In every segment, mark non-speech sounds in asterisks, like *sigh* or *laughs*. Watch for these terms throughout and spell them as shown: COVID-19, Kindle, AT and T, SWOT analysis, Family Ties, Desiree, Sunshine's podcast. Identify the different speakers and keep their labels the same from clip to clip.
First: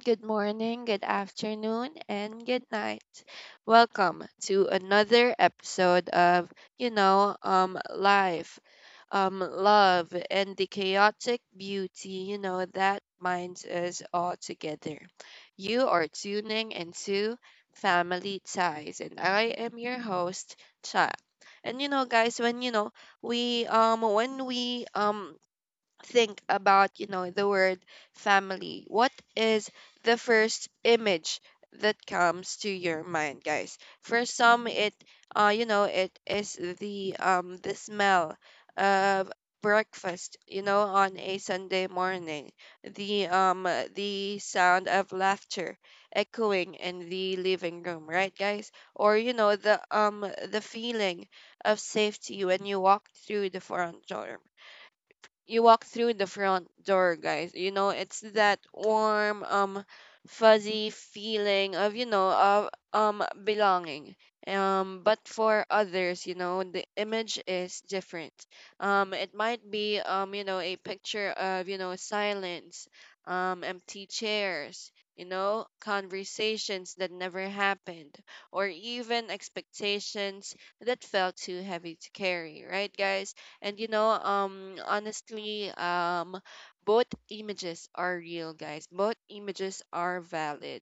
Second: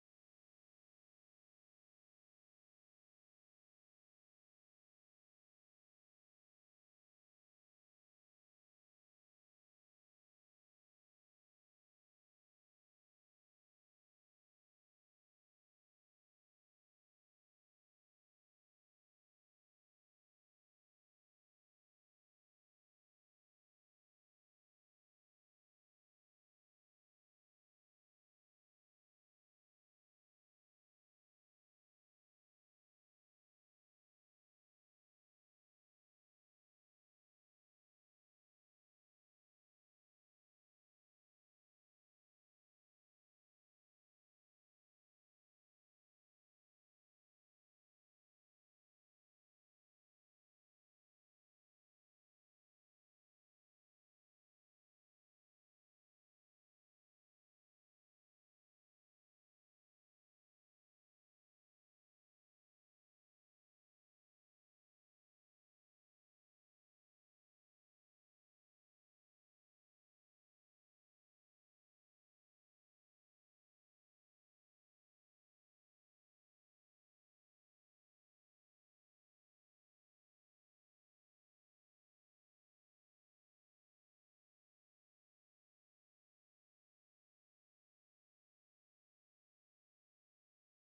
Speaker 1: Good morning, good afternoon, and good night. Welcome to another episode of, life, love, and the chaotic beauty, that binds us all together. You are tuning into Family Ties, and I am your host, Cha. And guys, when we think about the word family. What is the first image that comes to your mind, guys? For some, it you know it is the smell of breakfast, on a Sunday morning. The sound of laughter echoing in the living room, right, guys? Or, the feeling of safety when you walk through the front door, guys. It's that warm, fuzzy feeling of you know of belonging. But for others, the image is different. It might be, a picture of silence, empty chairs. Conversations that never happened, or even expectations that felt too heavy to carry, right, guys? And honestly, both images are real, guys. Both images are valid.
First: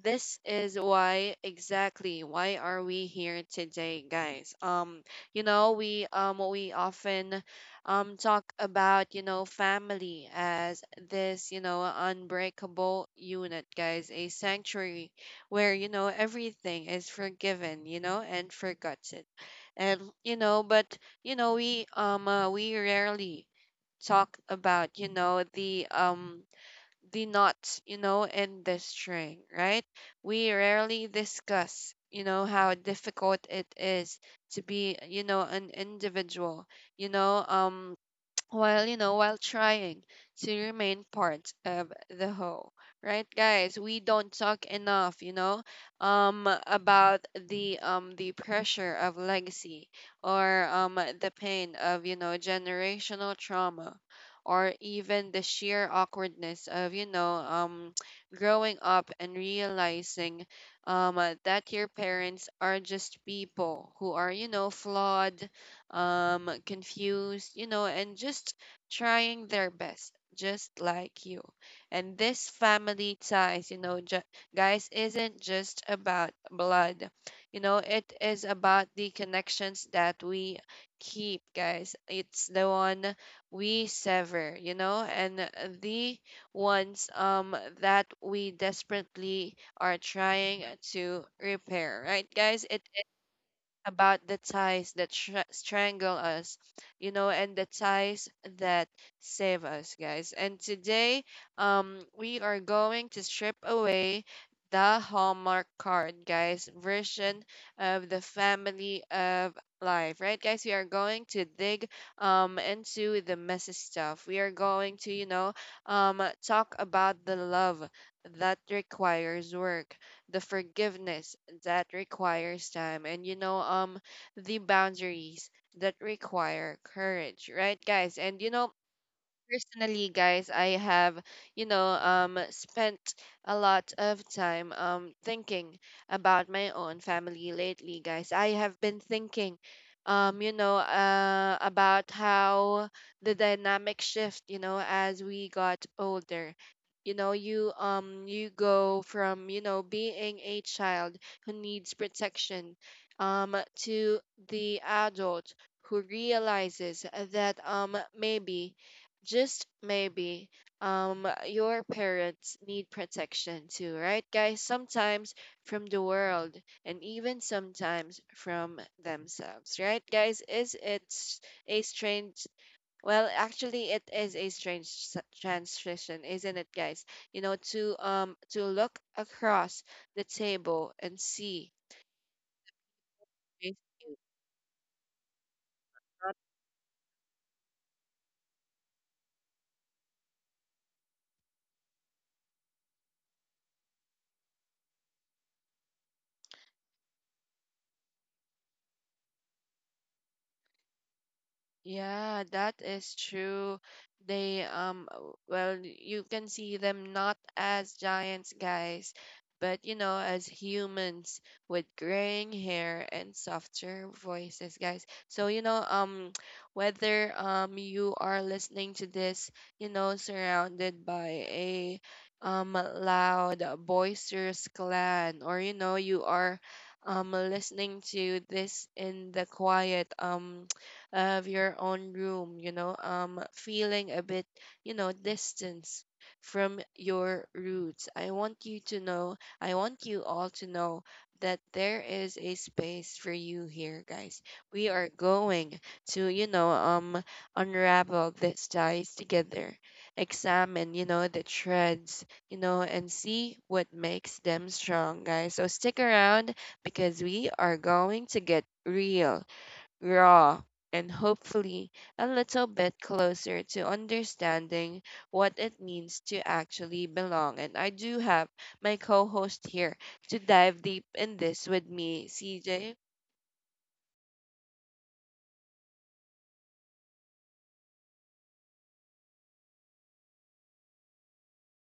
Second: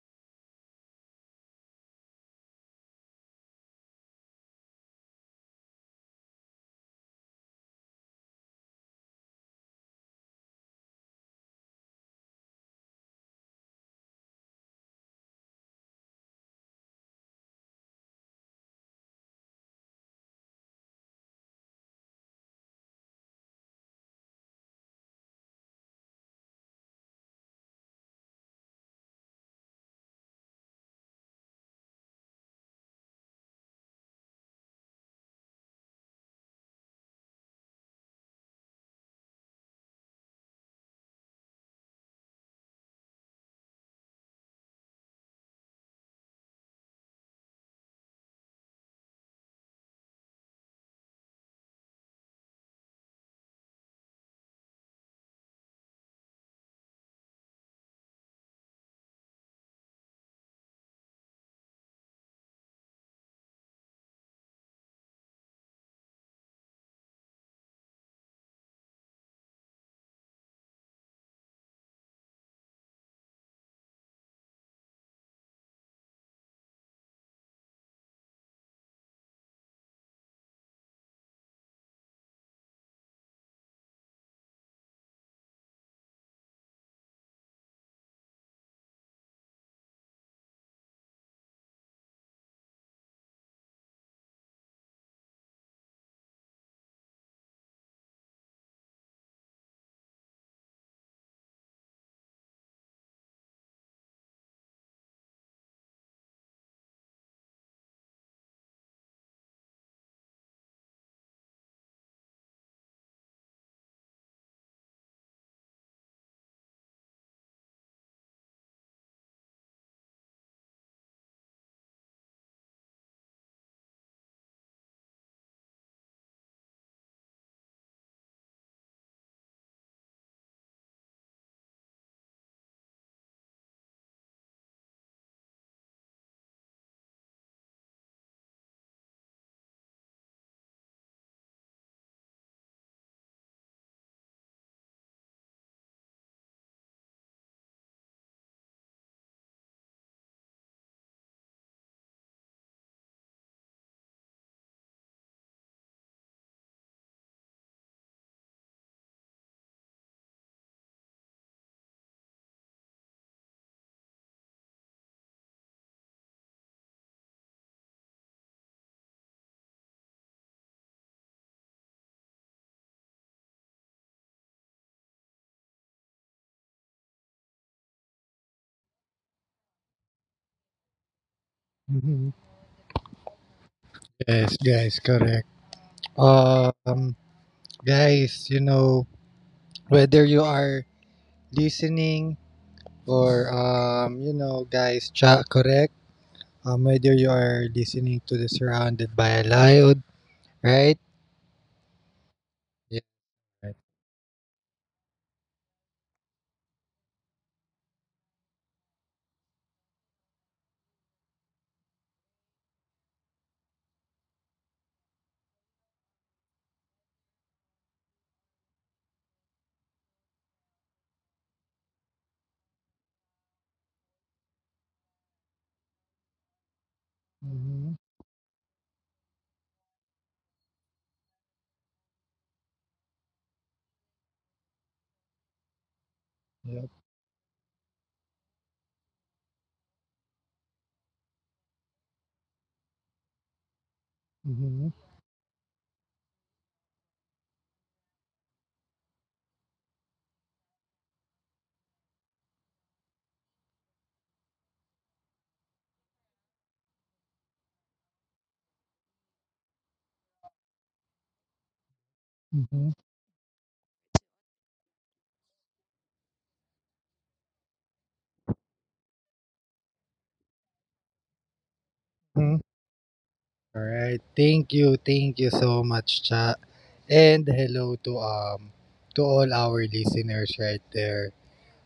Speaker 1: This is why, exactly why are we here today, guys? We often talk about, family as this, unbreakable unit, guys, a sanctuary where, everything is forgiven, and forgotten, but we rarely talk about, the knots, in this string, right. We rarely discuss, how difficult it is to be, an individual, you know um while you know while trying to remain part of the whole, right, guys. We don't talk enough, about the pressure of legacy, or the pain of, generational trauma, or even the sheer awkwardness of, *tsk* growing up and realizing, that your parents are just people who are, flawed, confused, and just trying their best, just like you. And this family ties, guys, isn't just about blood. It is about the connections that we keep, guys. It's the one we sever, and the ones that we desperately are trying to repair, right, guys? It about the ties that strangle us, and the ties that save us, guys. And today, we are going to strip away the Hallmark card, guys, version of the family of life, right, guys? We are going to dig into the messy stuff. We are going to, talk about the love that requires work, the forgiveness that requires time, and, the boundaries that require courage, right, guys? And personally, guys, I have spent a lot of time thinking about my own family lately. Guys, I have been thinking, about how the dynamic shift, as we got older. You go from, being a child who needs protection, to the adult who realizes that, maybe, just maybe, your parents need protection too, right, guys. Sometimes from the world, and even sometimes from themselves, right, guys. Is it's a strange Well, actually, it is a strange transition, isn't it, guys? To look across the table and see.
Speaker 2: Mhm. Yes, guys, correct. Um, Guys, you know, whether you are listening or, you know, guys, cha correct. Whether you are listening to the surrounded by a loud, right?
Speaker 1: Yeah, that
Speaker 2: Yeah.
Speaker 1: is
Speaker 2: Right.
Speaker 1: true. They well, you can see them not as giants, guys, but, as humans with graying hair and softer voices, guys. So, *tsk* whether you are listening to this, surrounded by a loud, boisterous clan, or, you are
Speaker 2: Mm-hmm.
Speaker 1: listening to this in the quiet, of your own room, feeling a bit, distance from
Speaker 2: Yep.
Speaker 1: your roots. I want you all to know that there is a space for you here, guys.
Speaker 2: Mm-hmm.
Speaker 1: We are going to, unravel these ties together, examine, the threads, and see what makes them strong, guys. So stick around, because we are going to get real, raw, and hopefully a little
Speaker 2: Mm-hmm.
Speaker 1: bit closer to understanding what it means to actually belong. And I do have my co host here to dive deep in this with me,
Speaker 2: Mm-hmm.
Speaker 1: CJ.
Speaker 2: All right. Thank you. Thank you so much, cha. And hello to all our listeners right there.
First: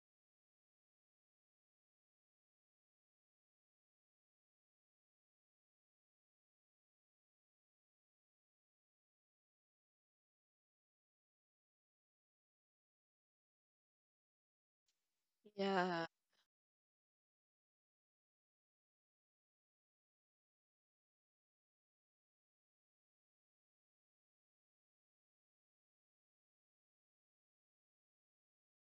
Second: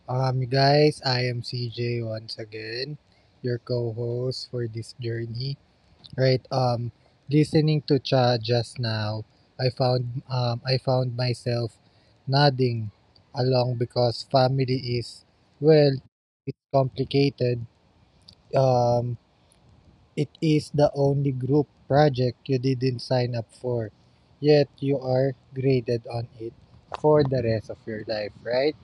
Speaker 2: Guys, I am CJ once again, your co-host for this journey. Right. Listening to Cha just now, I found myself nodding along because family is well,
Speaker 1: Yeah,
Speaker 2: it's complicated. Um, it is the only group project you didn't sign up for, yet you are graded on it for the rest of your life. Right.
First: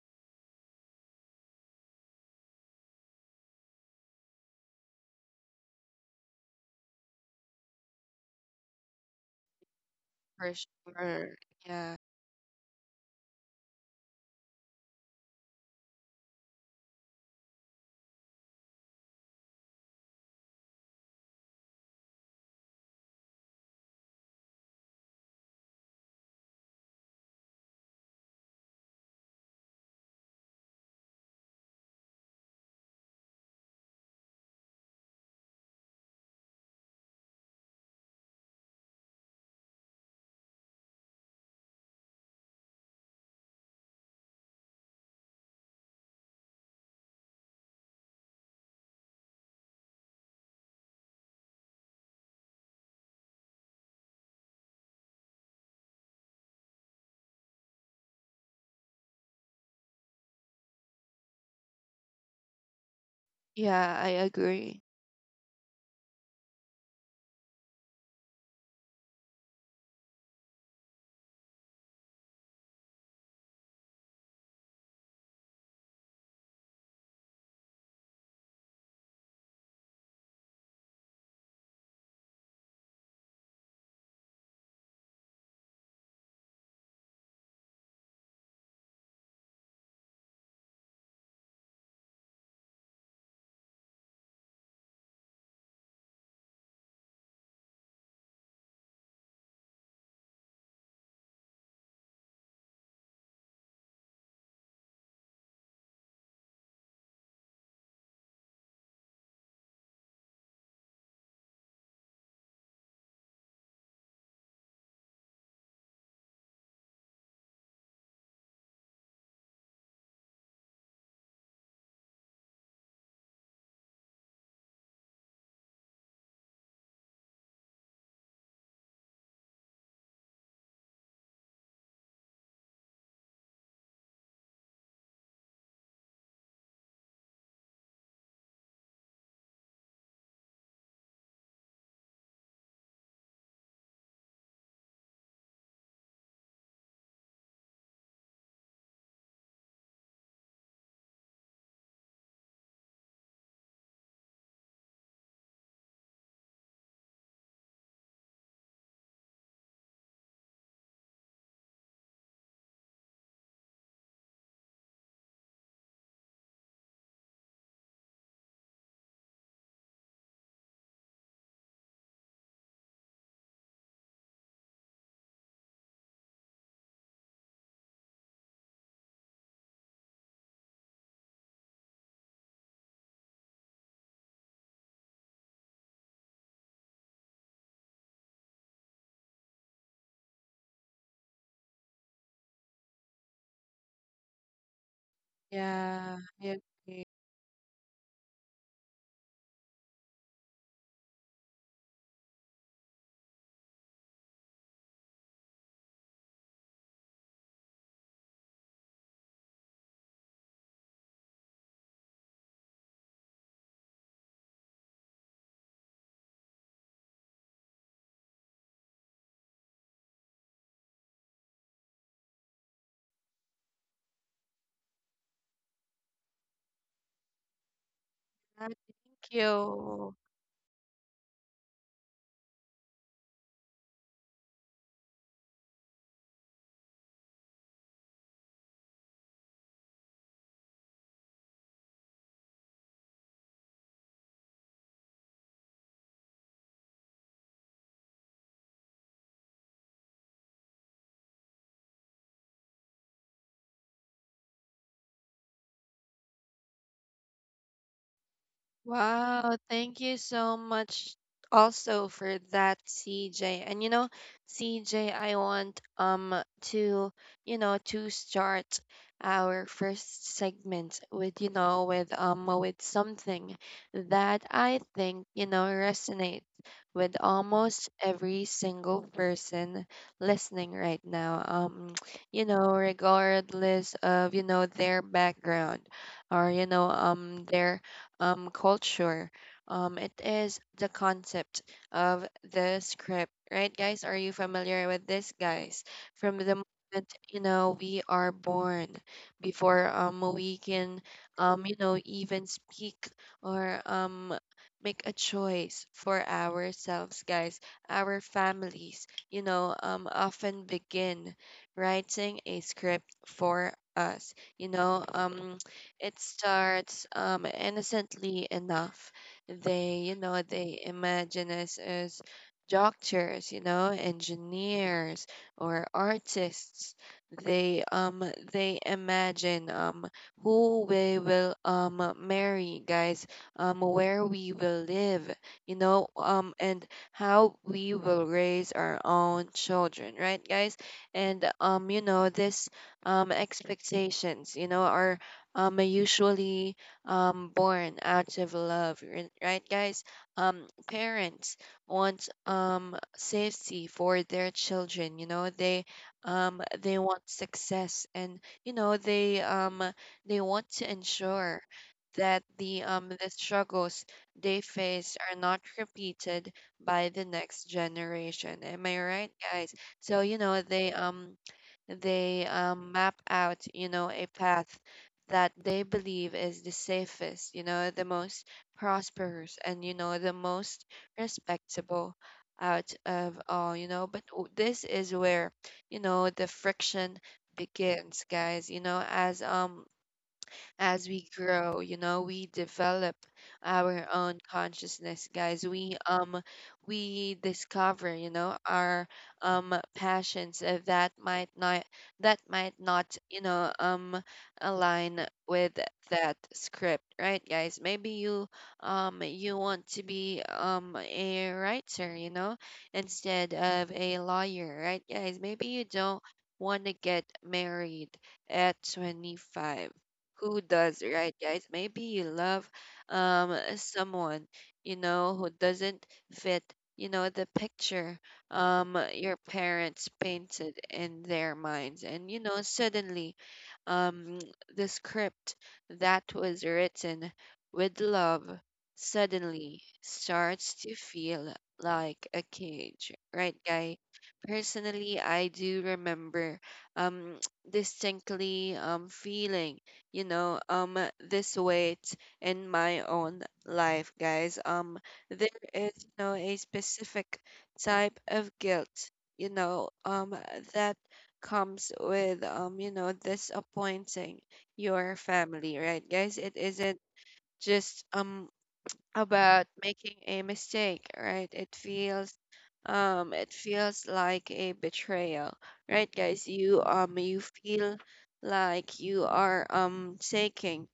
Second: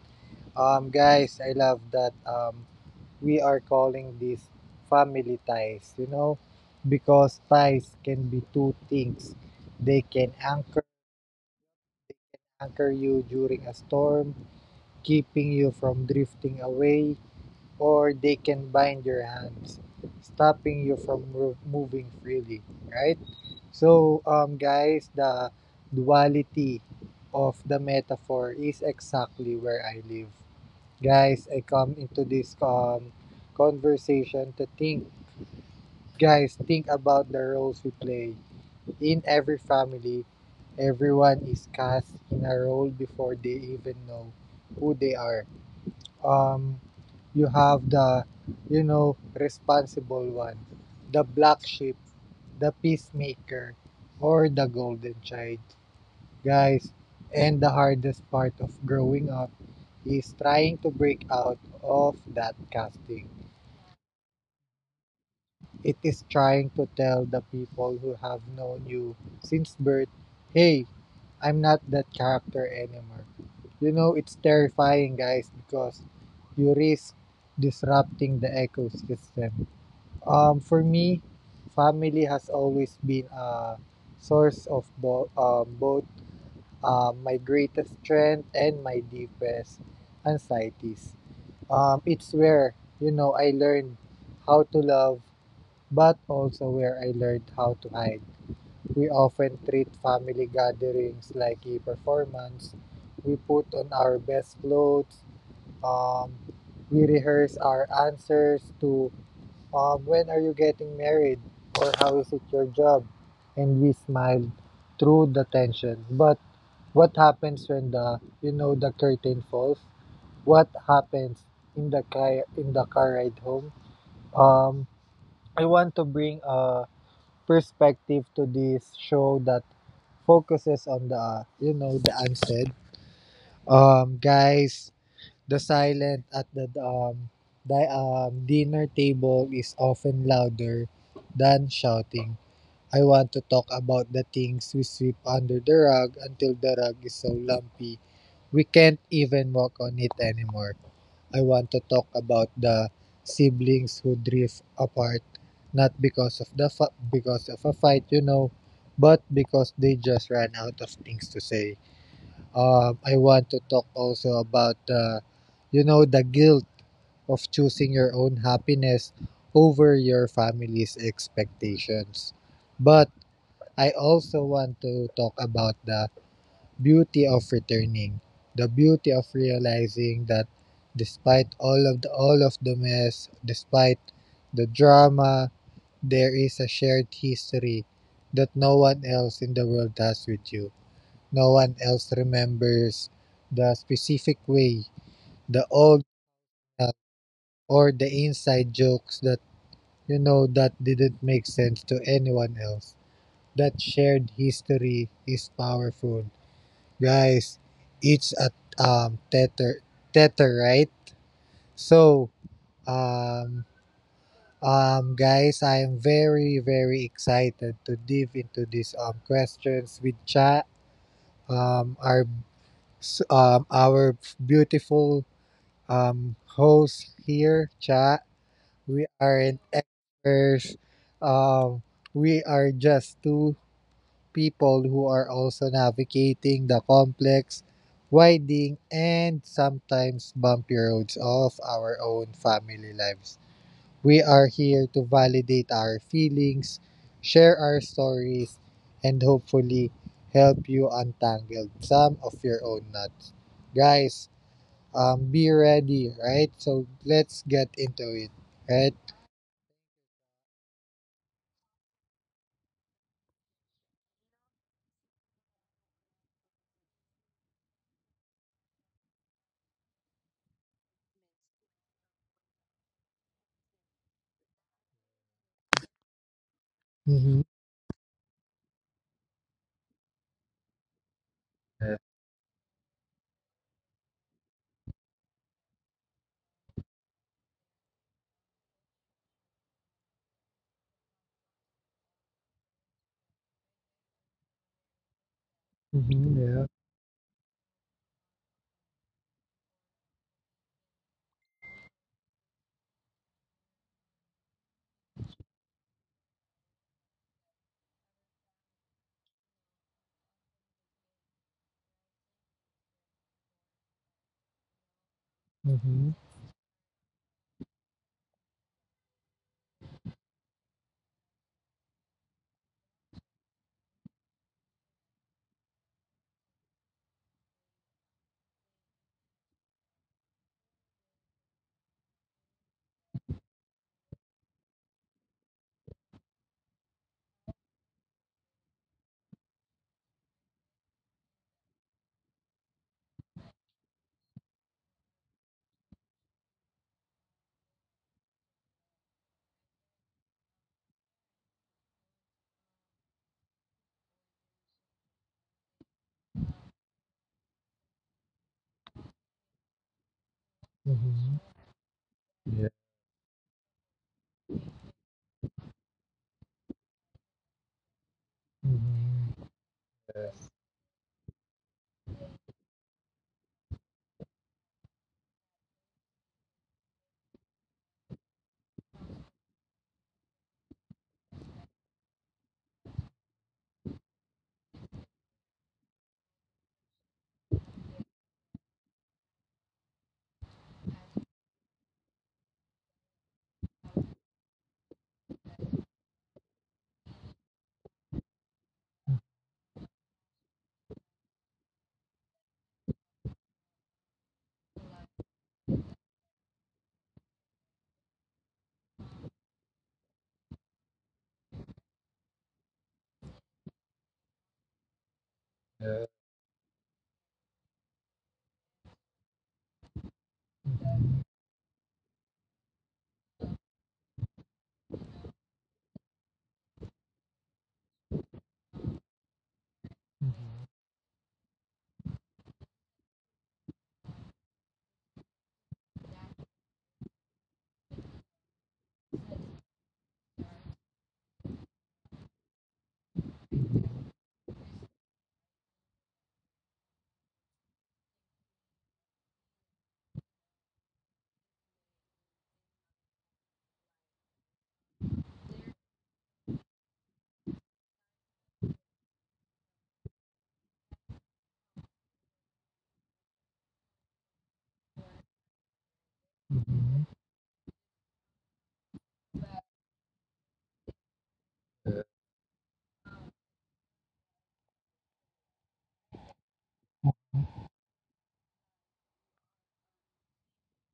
Speaker 2: Guys, I love that. Um, we are calling this family ties, you know, because ties can be two things. They can
Speaker 1: for sure. Yeah,
Speaker 2: anchor you during a storm, keeping you from drifting away, or they can bind your hands, stopping you from moving freely, right? So, um, guys, the duality of the metaphor is exactly where I live. Guys, I come into this conversation to think. Guys, think about the roles we play. In every family, everyone is cast in a role before they even know who they are. Um, you have the, you know, responsible one, the black sheep, the peacemaker, or the golden child. Guys, and the hardest part of growing up is trying to break out of that casting.
Speaker 1: yeah, I agree.
Speaker 2: It is trying to tell the people who have known you since birth, hey, I'm not that character anymore. You know, it's terrifying, guys, because you risk disrupting the ecosystem. For me, family has always been a source of both my greatest strength and my deepest anxieties. It's where, you know, I learned how to love but also where I learned how to hide. We often treat family gatherings like a performance. We put on our best clothes. Um, we rehearse our answers to when are you getting married or how is it your job? And we smile through the tension. But what happens when the you know the curtain falls? What happens in the car ride home? Um, I want to bring a perspective to this show that focuses on the you know the unsaid, um, guys, the silent at the dinner table is often louder than shouting. I want to talk about the things we sweep under the rug until the rug is so lumpy we can't even walk on it anymore. I want to talk about the siblings who drift apart not because of because of a fight, you know, but because they just ran out of things to say. I want to talk also about the you know the guilt of choosing your own happiness over your family's expectations. But I also want to talk about the beauty of returning, the beauty of realizing that despite all of the mess, despite the drama, there is a shared history that no one else in the world has with you. No one else remembers the specific way, the old
Speaker 1: Yeah, I
Speaker 2: uh,
Speaker 1: agree.
Speaker 2: or the inside jokes that you know that didn't make sense to anyone else. That shared history is powerful. Guys, it's a um tether tether, right? So um guys, I am very very excited to dive into these questions with Cha, um our our beautiful host here, Cha.
Speaker 1: Ah, thank
Speaker 2: We aren't
Speaker 1: you.
Speaker 2: experts. Um, we are just two people who are also navigating the complex, winding, and sometimes bumpy roads of our own family lives. We are here to validate our feelings, share our stories, and hopefully help you untangle some of your own knots. Guys, be ready, right? So let's get into it, right?
Speaker 1: Wow, thank you so much also for that, CJ. And CJ, I want to, to start our first segment with, with something that I think, resonates with
Speaker 2: Mm-hmm.
Speaker 1: almost every single person listening right now.
Speaker 2: Yeah.
Speaker 1: *tsk* Regardless of, their background, or, their, culture. It is the concept of the script, right, guys? Are you familiar with this, guys? From
Speaker 2: Mm-hmm.
Speaker 1: the
Speaker 2: Yeah.
Speaker 1: moment, we are born, before we can, even speak, or make a choice for ourselves, guys. Our families, often begin writing a script for us. You know, um
Speaker 2: Mm-hmm.
Speaker 1: it starts, innocently enough. They imagine us as doctors, engineers, or artists. They um they imagine, who we will, marry, guys, where we will live, and how we will raise our own children, right, guys? And this, expectations, are usually born out of love, right, guys. Parents want, safety for their children. They want success. And, they want to
Speaker 2: Mm-hmm.
Speaker 1: ensure that
Speaker 2: Yeah.
Speaker 1: the struggles they face are not repeated by the next generation. Am I right,
Speaker 2: Mm-hmm.
Speaker 1: guys? so
Speaker 2: Yeah.
Speaker 1: you know they um they um map out, a path that they believe is the safest, the most prosperous, and, the most respectable out of all. But this is where, the friction begins, guys, as we grow, we develop our own consciousness, guys. We discover, our passions, that might not, align with that script, right, guys? Maybe you want to be a writer, instead of a lawyer, right, guys? Maybe you don't want to get married at 25, who does, right, guys? Maybe you love, someone, who doesn't fit, the picture, your parents painted in their minds. And suddenly, um the script that was written with love suddenly starts to feel like a cage, right, guy? Personally, I do remember, um *tsk* distinctly, feeling, this weight in my own life, guys. There is, a specific type of guilt, you know, um, that comes with, disappointing your family, right, guys? It isn't
Speaker 2: Mm-hmm.
Speaker 1: just about making a mistake, right? It feels like a betrayal, right, guys? You feel like you are taking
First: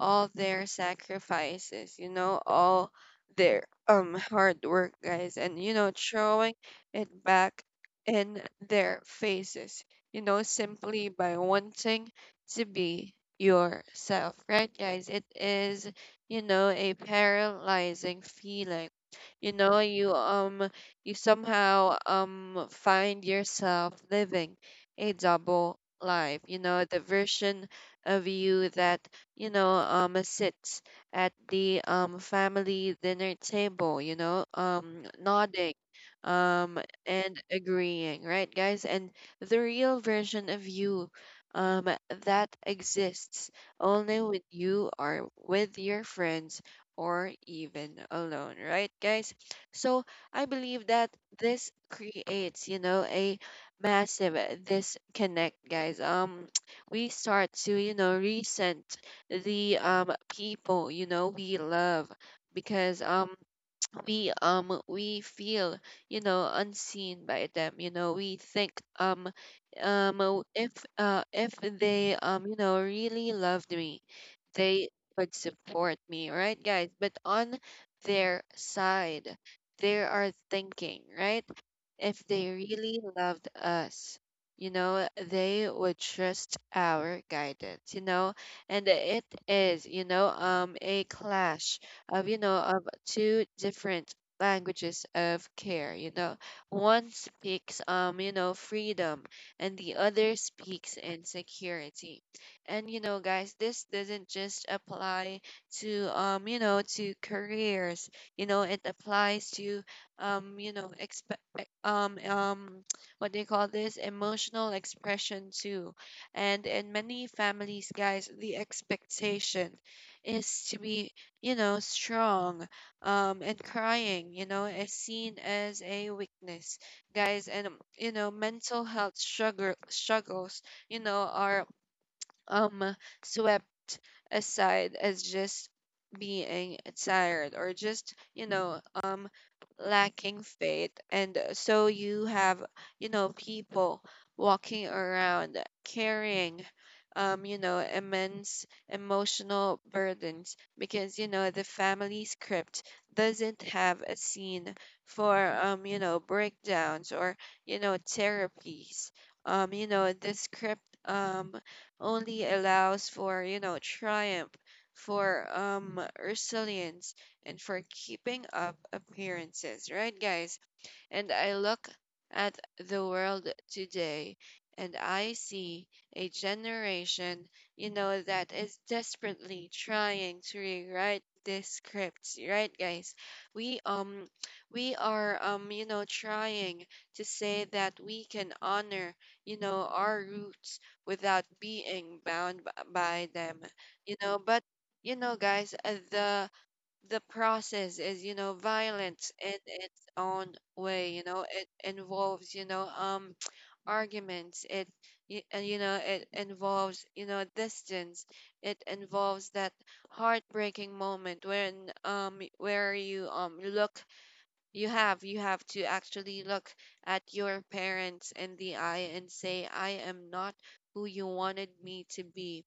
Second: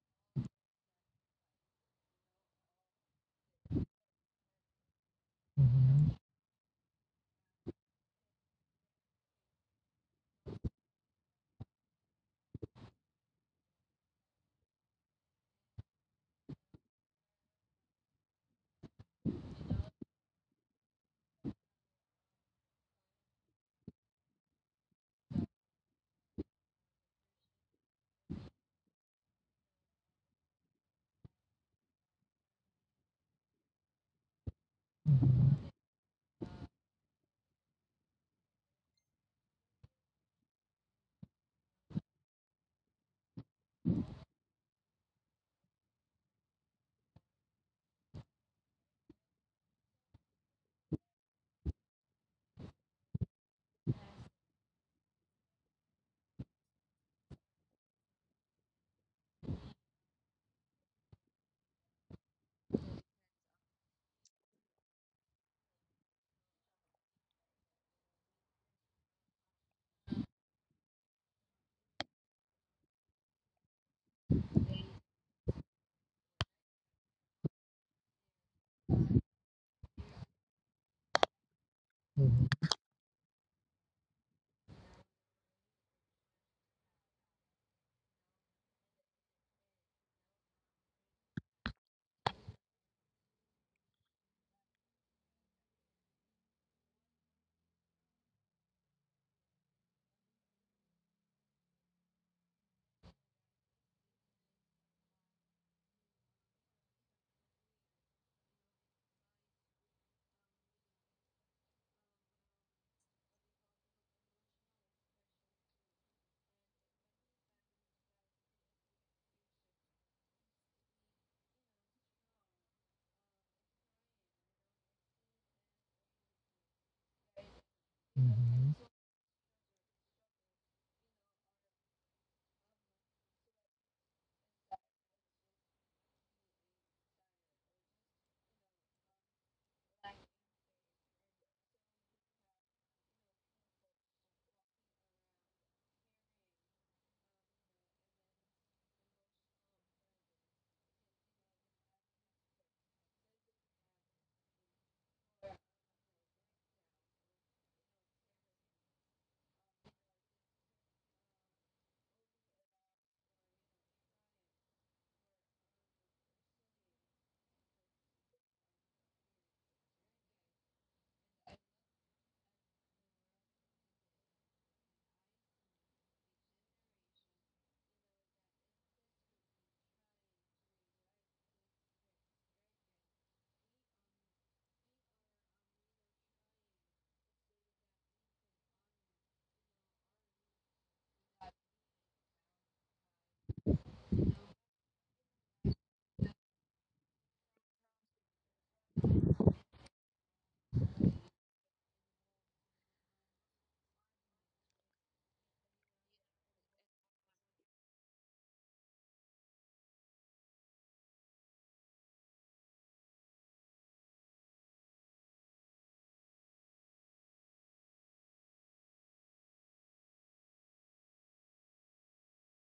Speaker 1: all their sacrifices, all their hard work, guys, and, throwing it back in their faces, simply by wanting to be yourself, right, guys? It is, a paralyzing feeling. You know, you um you somehow find yourself living a double life, the version of you that, sits at the family dinner table, nodding um and agreeing, right, guys? And the real version of you um that exists only with you or with your friends or even alone, right, guys? So I believe that this creates, a massive, disconnect, guys. *tsk* We start to, resent the people, we love because we feel, unseen by them. We think, if if they, really loved me, they would support me, right, guys. But on their side, they are thinking, right? If
Speaker 2: Mhm,
Speaker 1: they really loved us, they would trust our guidance, and it is, a clash of two different languages of care. One speaks, freedom, and the other speaks insecurity. And guys, this doesn't just apply to careers. You know, it applies to you know, e- what do you call this emotional expression too. And in many families, guys, the expectation is to be, you know, strong, and crying, you know, is seen as a weakness, guys. And
Speaker 2: mhm.
Speaker 1: mental health struggles, you know, are um swept aside as just being tired or just, you know, lacking faith. And so you have, you know, people walking around carrying, you know, immense emotional burdens because, you know, the family script doesn't have a scene for, you know, breakdowns or, you know, therapies. You know, the script only allows for, you know, triumph, for resilience, and for keeping up appearances, right, guys? And I look at the world today and I see a generation, you know, that is desperately trying to rewrite this script, right, guys? We um we are, you know, trying to say that we can honor, you know, our roots without being bound by them, you know. But you know, guys, the process is, you know, violence in its own way. You know, it involves, you know, *tsk* arguments. And you know, it involves, you know, distance. It involves that heartbreaking moment when where you look you have to actually look at your parents in the eye and say, I am not who you wanted me to be,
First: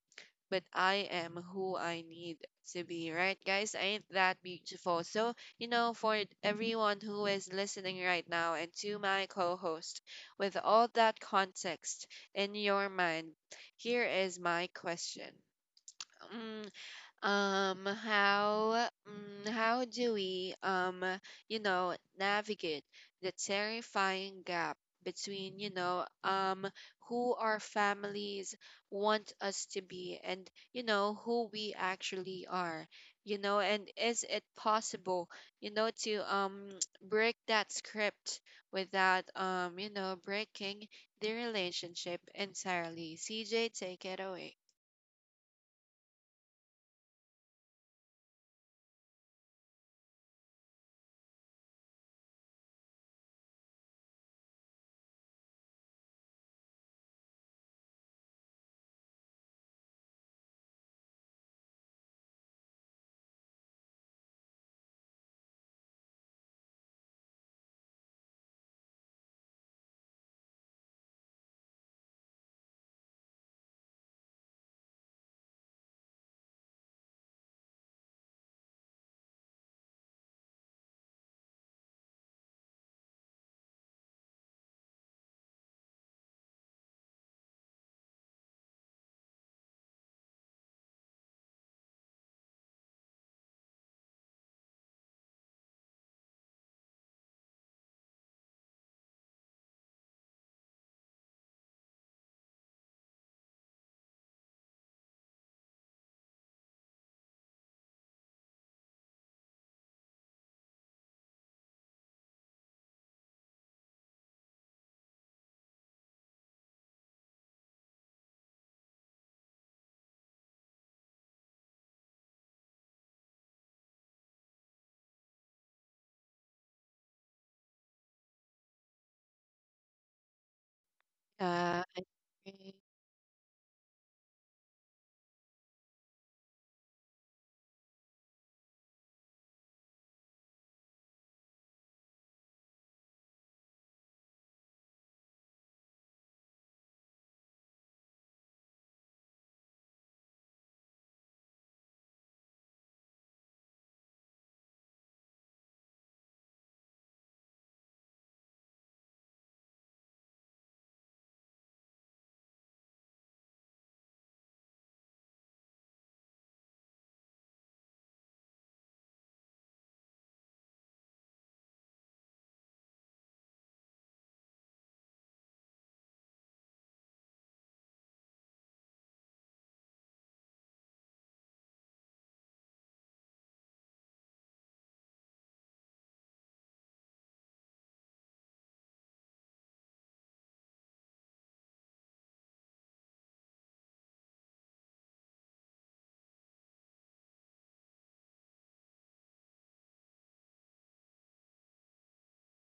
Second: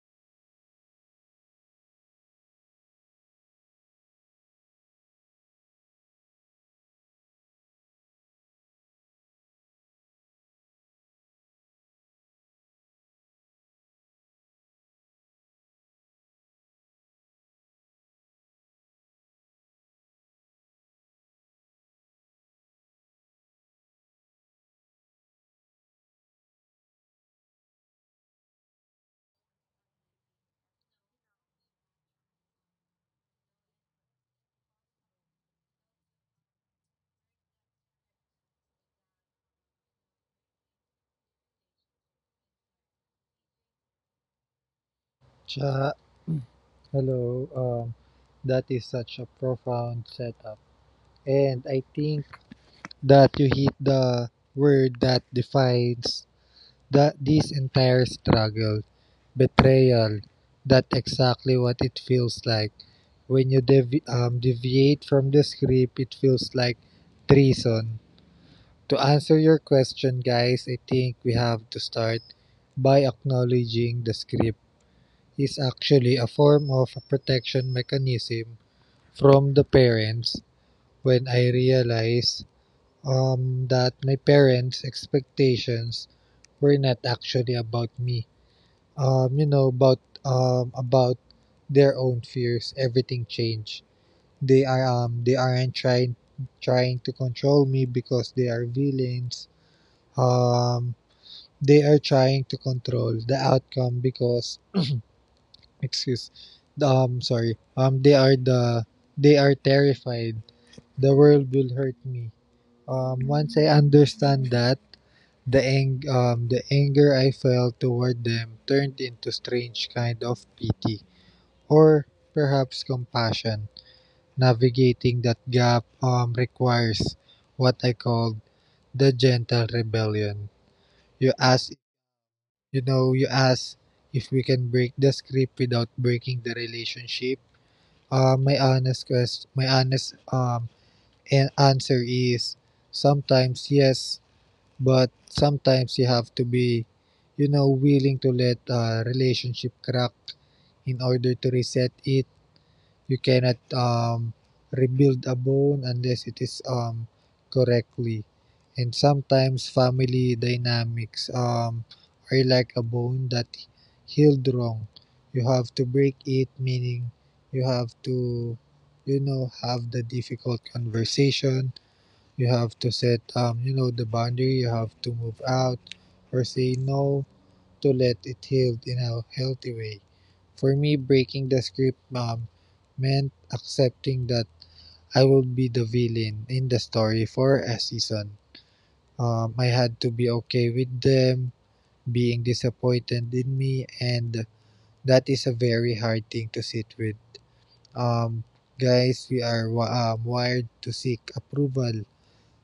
Speaker 1: but I am who I need to be, right, guys? Ain't that beautiful? So, you know, for everyone who is listening right now and to my co host, with all that context in your mind, here is my question. Mm, how do we, you know, navigate the terrifying gap between, you know, who our families want us to be, and you know, who we actually are. You know, and is it possible, you know, to *tsk* break that script without, you know, breaking the relationship entirely? CJ, take it away.
Speaker 2: Ja, hello. That is such a profound setup, and I think that you hit the word that defines that this entire struggle, betrayal. That's exactly what it feels like when you deviate from the script. It feels like treason. To answer your question, guys, I think we have to start by acknowledging the script is actually a form of a protection mechanism from the parents when I realized that my parents' expectations were not actually about me. Um, you know, about about their own fears. Everything changed. They are they aren't trying to control me because they are villains. Um, they are trying to control the outcome because excuse sorry they are the they are terrified the world will hurt me. Um, once I understand that the anger I felt toward them turned into strange kind of pity or perhaps compassion. Navigating that gap requires what I called the gentle rebellion. you ask
Speaker 1: uh
Speaker 2: you know, you ask if we can break the script without breaking the relationship. My honest answer is sometimes yes, but sometimes you have to be, you know, willing to let a relationship crack in order to reset it. You cannot rebuild a bone unless it is correctly. And sometimes family dynamics are like a bone that healed wrong. You have to break it, meaning you have to, you know, have the difficult conversation. You have to set, you know, the boundary. You have to move out or say no to let it heal in a healthy way. For me, breaking the script meant accepting that I will be the villain in the story for a season. I had to be okay with them being disappointed in me, and that is a very hard thing to sit with. Um, guys, we are wired to seek approval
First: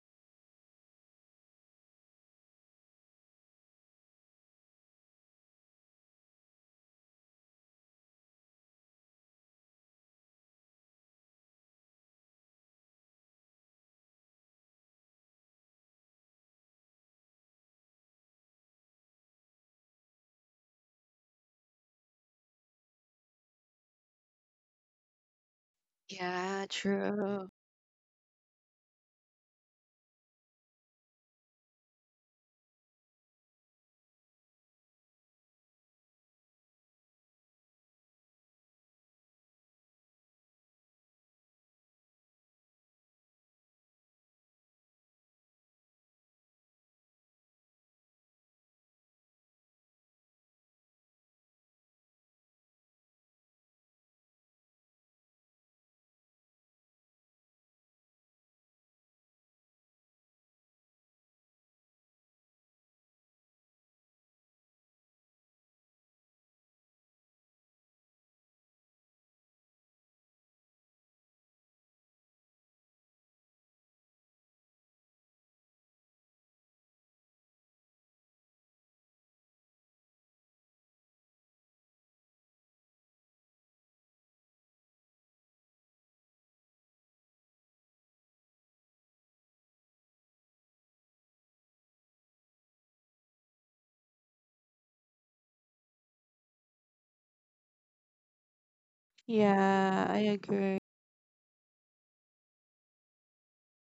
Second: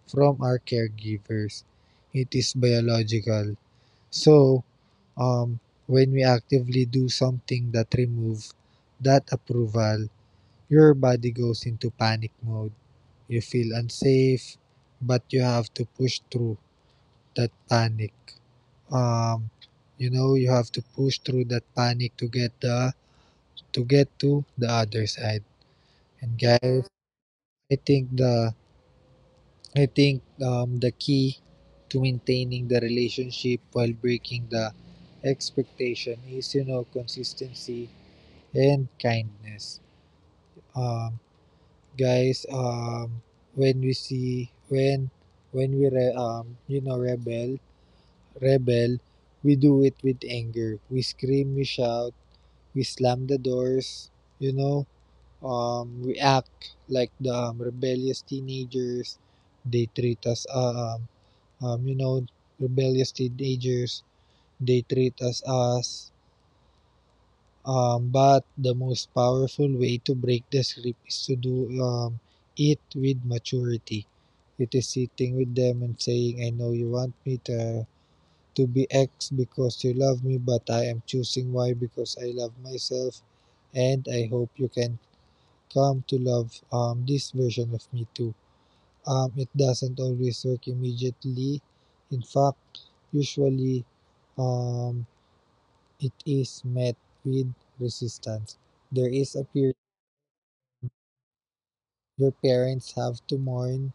Speaker 2: from our caregivers, it is biological. So, um, when we actively do something that removes that approval, your body goes into panic mode. You feel unsafe, but you have to push through that panic. Um, you know, you have to push through that panic to get the to get to the other side. And
Speaker 1: Yeah,
Speaker 2: guys,
Speaker 1: true.
Speaker 2: I think the I think the key to maintaining the relationship while breaking the expectation is you know consistency and kindness. Um, guys, when we see when we you know rebel, we do it with anger. We scream, we shout, we slam the doors. You know, we act like the rebellious teenagers. They treat us you know, rebellious teenagers. They treat us as. But the most powerful way to break the script is to do it with maturity. It is sitting with them and saying, I know you want me to be X because you love me, but I am choosing Y because I love myself. And I hope you can come to love this version of me too. It doesn't always work immediately. In fact, usually um, it is met with resistance. There is a period
Speaker 1: Yeah, I agree.
Speaker 2: where parents have to mourn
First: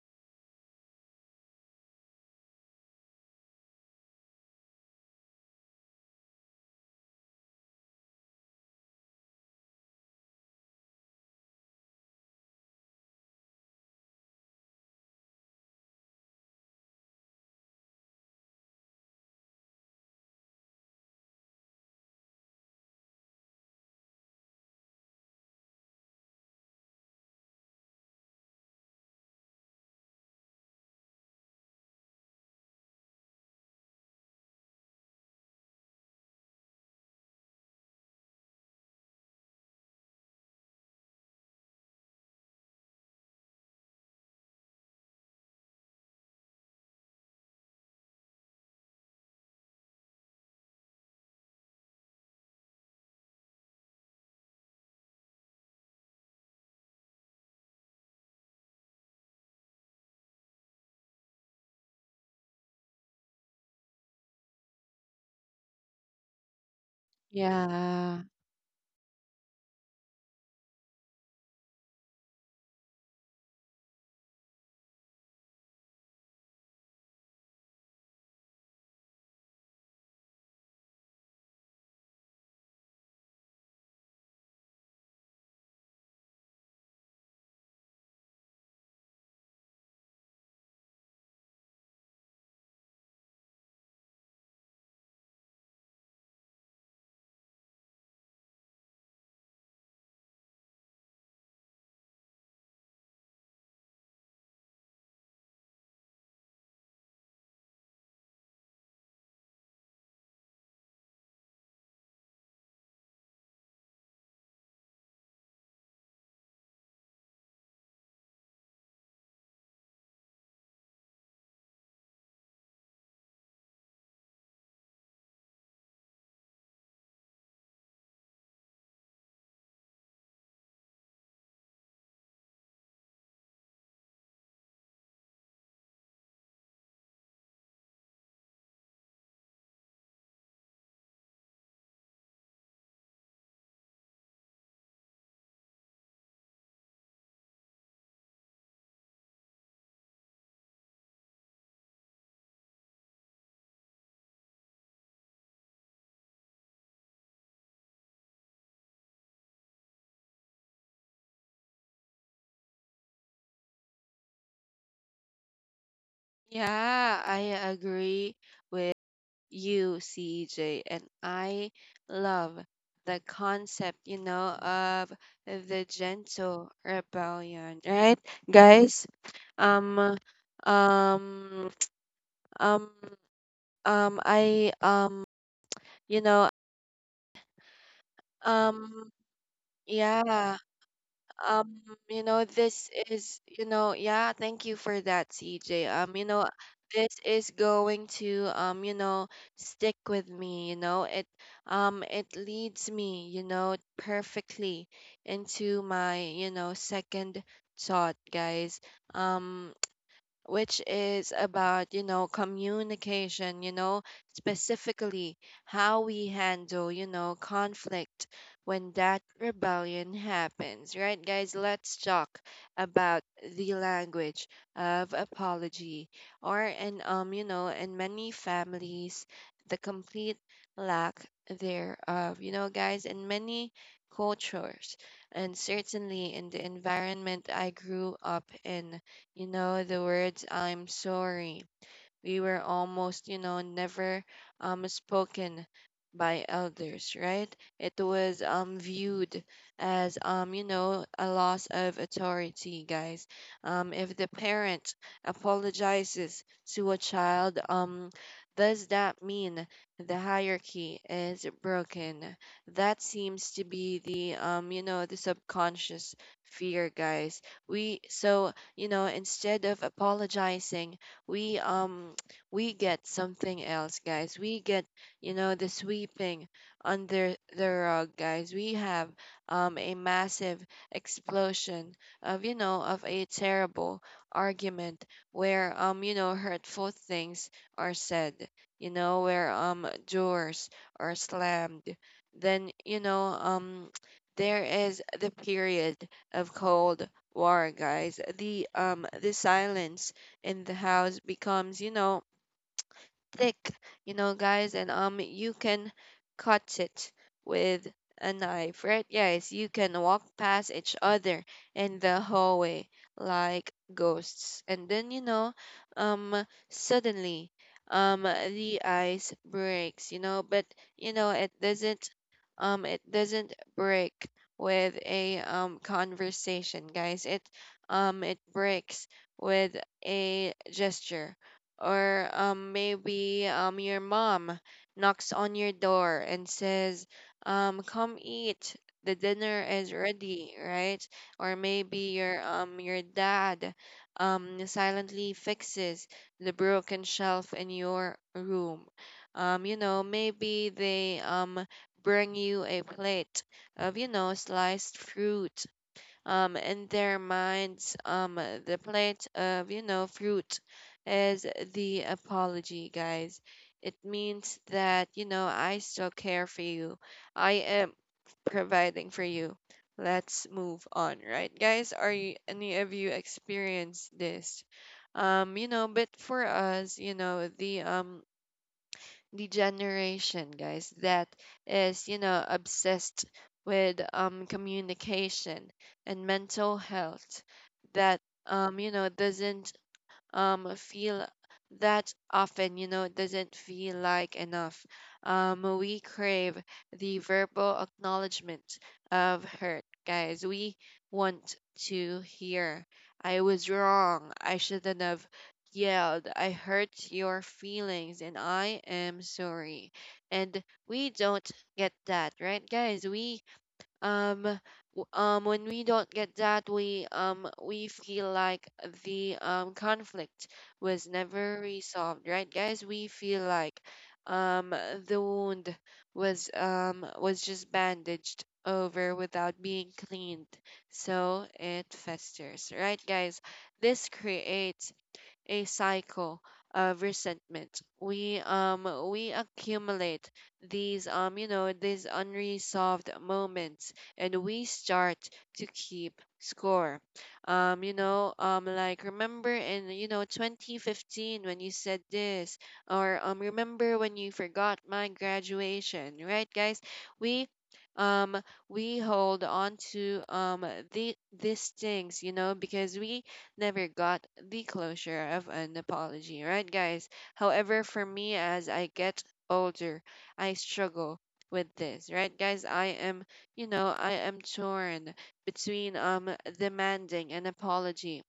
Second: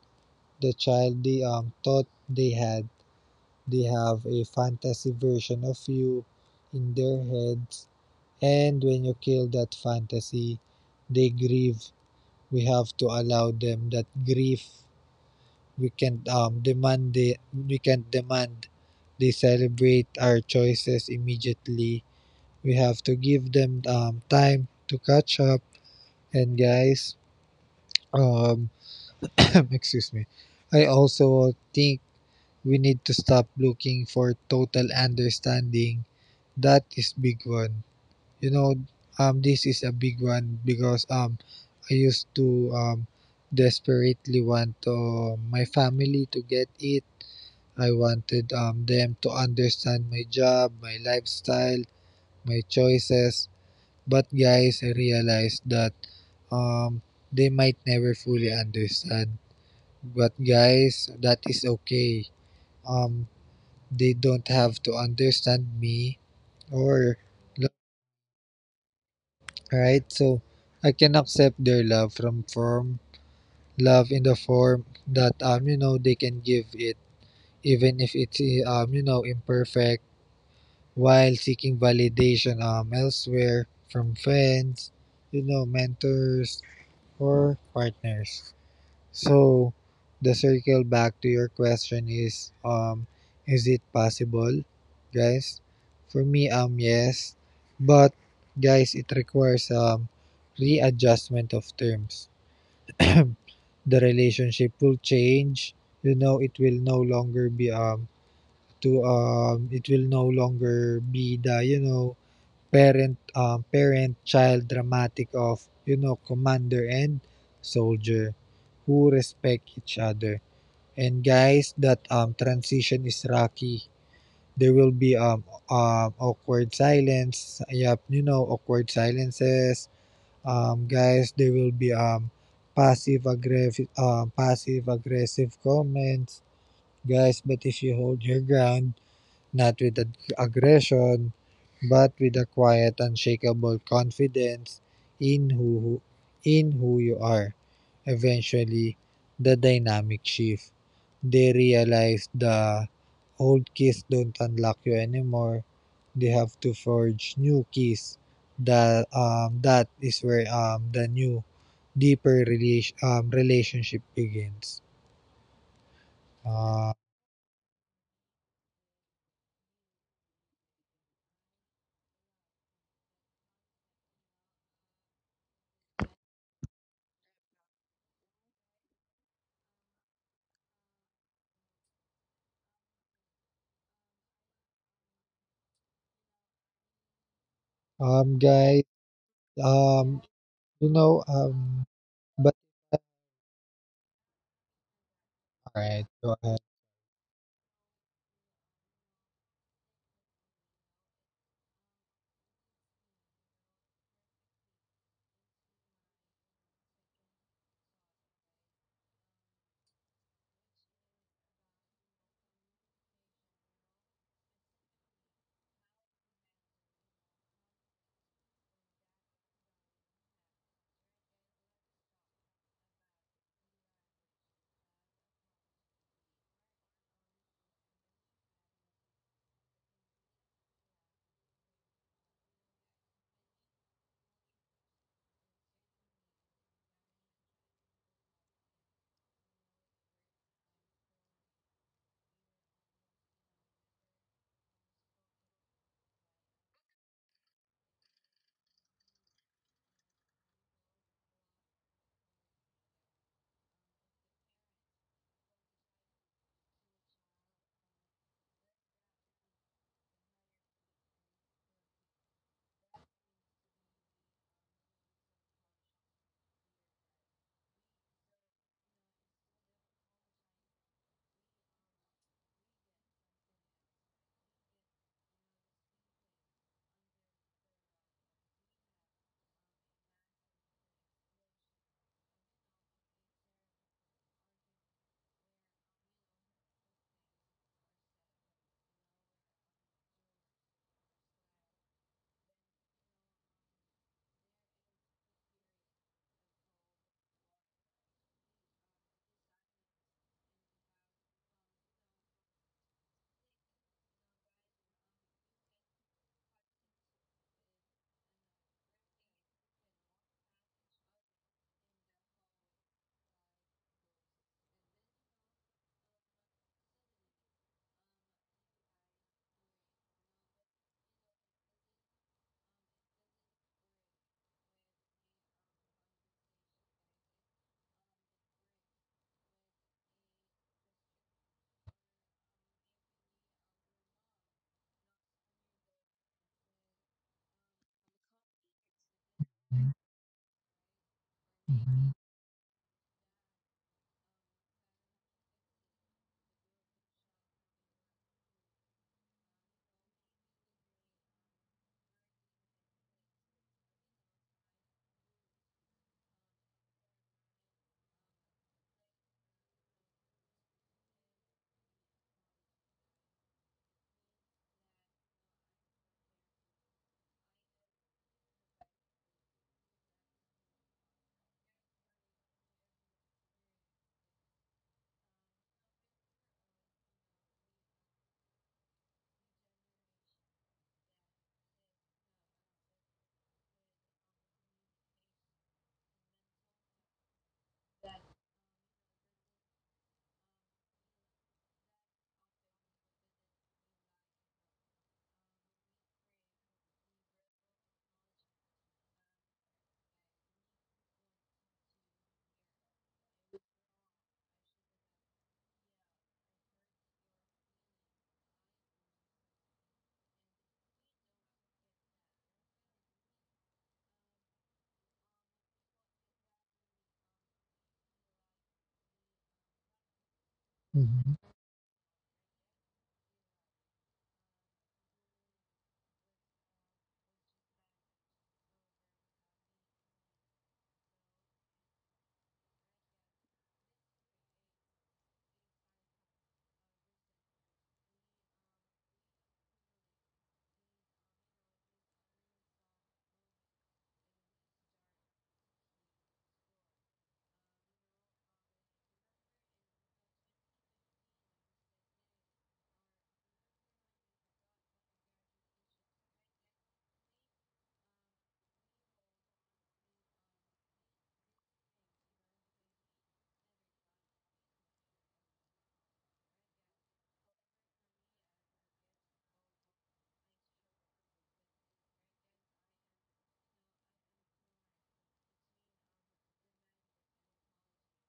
Speaker 2: the child they thought they had. They have a fantasy version of you in their heads, and when you kill that fantasy, they grieve. We have to allow them that grief. We can not demand they celebrate our choices immediately. We have to give them time to catch up. And guys, um, *laughs* *clears throat* excuse me. I also think we need to stop looking for total understanding. That is big one. You know, this is a big one because I used to desperately want my family to get it. I wanted them to understand my job, my lifestyle, my choices. But guys, I realized that um, they might never fully understand. But guys, that is okay. Um, they don't have to understand me or lo-
Speaker 1: Yeah.
Speaker 2: right. So I can accept their love from form love in the form that you know they can give it even if it's you know imperfect, while seeking validation elsewhere from friends, you know mentors or partners. So the circle back to your question is it possible, guys? For me yes, but guys it requires readjustment of terms. *clears throat* The relationship will change. You know it will no longer be to it will no longer be the you know parent child dramatic of you know commander and soldier who respect each other. And guys, that transition is rocky. There will be awkward silence. Yep, you know, awkward silences. Guys, there will be passive aggressive comments. Guys, but if you hold your ground, not with aggression, but with a quiet, unshakable confidence in who in who you are. Eventually, the dynamic shift. They realize the old keys don't unlock you anymore. They have to forge new keys. That is where the new deeper relationship begins. Uh,
Speaker 1: Yeah, I agree with you, CJ, and I love the concept, you know, of the gentle rebellion, right, guys? Um, um, um, I, you know,
Speaker 2: guys,
Speaker 1: um,
Speaker 2: um
Speaker 1: yeah.
Speaker 2: you know
Speaker 1: Um, you know,
Speaker 2: But
Speaker 1: this
Speaker 2: yeah,
Speaker 1: is, you know, yeah, thank you for that, CJ.
Speaker 2: alright, go ahead.
Speaker 1: This is going to, you know, stick with me, you know. It leads me, you know, perfectly into my, you know, second thought, guys. Um, which is about, you know, communication, you know, specifically how we handle, you know, conflict when that rebellion happens, right, guys? Let's talk about the language of apology or, and, you know, in many families, the complete lack thereof, you know, guys. In many cultures, and certainly in the environment I grew up in, you know, the words I'm sorry, we were almost, you know, never spoken by elders, right? It was viewed as, you know, a loss of authority, guys. If the parent apologizes to a child, does that mean the hierarchy is broken? That seems to be the, you know, the subconscious fear, guys. We so You know, instead of apologizing, we *tsk* we get something else, guys. We get, you know, the sweeping under the rug, guys. We have a massive explosion of, you know, of a terrible argument where, you know, hurtful things are said. You know, where, doors are slammed. Then, you know, *tsk* there is the period of cold war, guys. The silence in the house becomes, you know, thick, you know, guys, and you can cut it with a knife, right, guys? You can walk past each other in the hallway like ghosts, and then, you know, um, suddenly, the ice breaks, you know. But you know, it doesn't break with a conversation, guys. It breaks with a gesture, or maybe, your mom knocks on your door and says, "Come eat. The dinner is ready," right? Or maybe your dad silently fixes the broken shelf in your room. You know, maybe they, bring you a plate of, you know, sliced fruit. In their minds, the plate of, you know, fruit is the apology, guys. It means that, you know, I still care for you. I am providing for you. Let's move on, right, guys? Are any of you experience this? You know, but for us, you know, the generation, guys, that is, you know, obsessed with, communication and mental health, that, you know, doesn't feel that often, you know, it doesn't feel like enough. We crave the verbal acknowledgement of hurt, guys. We want to hear, I was wrong, I shouldn't have yelled, I hurt your feelings, and I am sorry. And we don't get that, right, guys? Um when we don't get that, we feel like the conflict was
Speaker 2: Mm-hmm.
Speaker 1: never resolved, right, guys? We feel like um the wound was just bandaged over without being cleaned, so it festers, right, guys? This creates a cycle of resentment. We accumulate these, you know, these unresolved moments, and we start to keep score. Like, remember in, you know, 2015 when you said this, or remember when you forgot my graduation, right, guys? We um we hold on to, these things, you know, because we never got the closure of an apology, right, guys? However, for me, as I get older, I struggle with this, right, guys? I am torn between, demanding an apology,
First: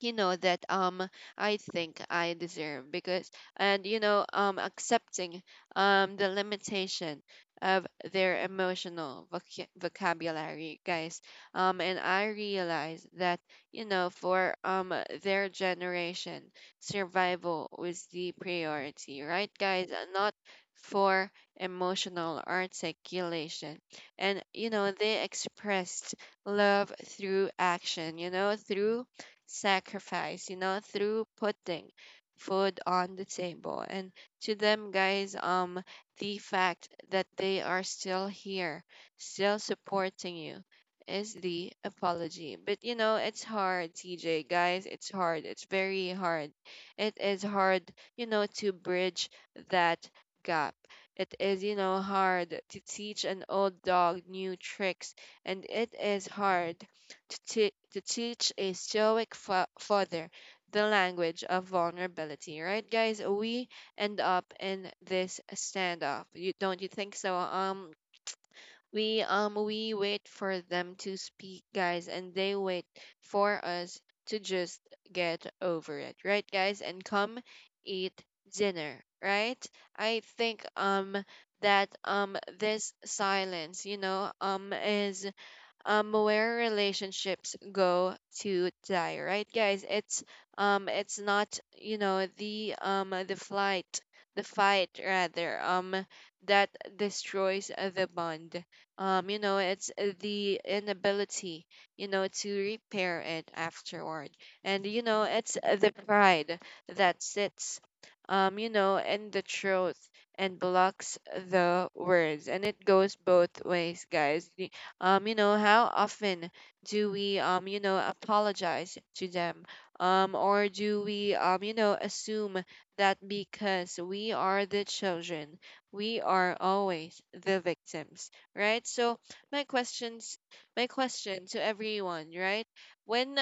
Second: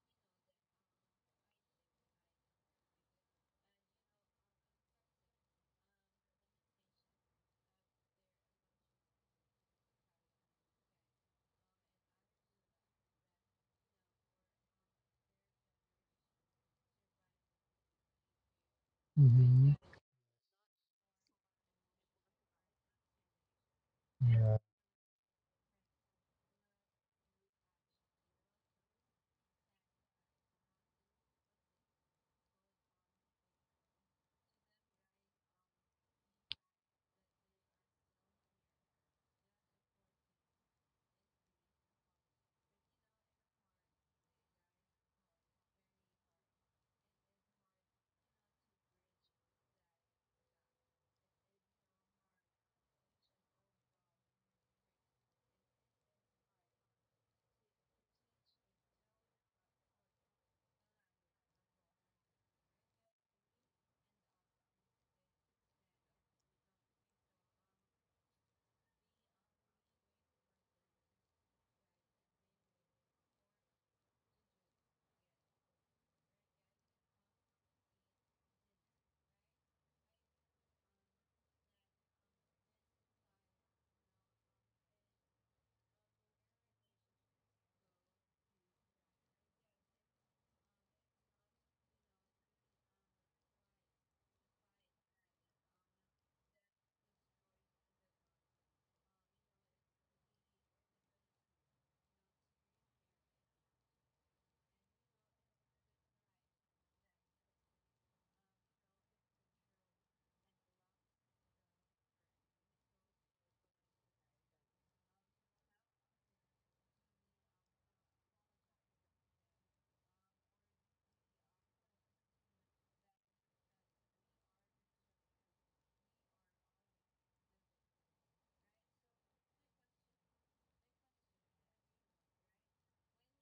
Speaker 1: you know, that, I think I deserve, because. And you know, accepting the limitation of their emotional vocabulary, guys. And I realize that, you know, for, their generation, survival was the priority, right,
Speaker 2: Mm-hmm.
Speaker 1: guys, and not for emotional articulation. And
Speaker 2: Yeah.
Speaker 1: you know, they expressed love through action, you know, through sacrifice, you know, through putting food on the table. And to them, guys, the fact that they are still here, still supporting you, is the apology. But you know, it's hard, TJ, guys. It's hard. It's very hard. It is hard, you know, to bridge that gap. It is, you know, hard to teach an old dog new tricks, and it is hard to, to teach a stoic father the language of vulnerability, right, guys? We end up in this standoff. You don't You think so? We wait for them to speak, guys, and they wait for us to just get over it, right, guys? And come eat dinner, right? I think that this silence, you know, is where relationships go to die, right, guys. It's not, you know, the flight the fight, rather, that destroys the bond. You know, it's the inability, you know, to repair it afterward. And you know, it's the pride that sits, you know, in the truth and blocks the words. And it goes both ways, guys. You know, how often do we, you know, apologize to them? Or do we, you know, assume that because we are the children, we are always the victims, right? So my question to everyone, right? When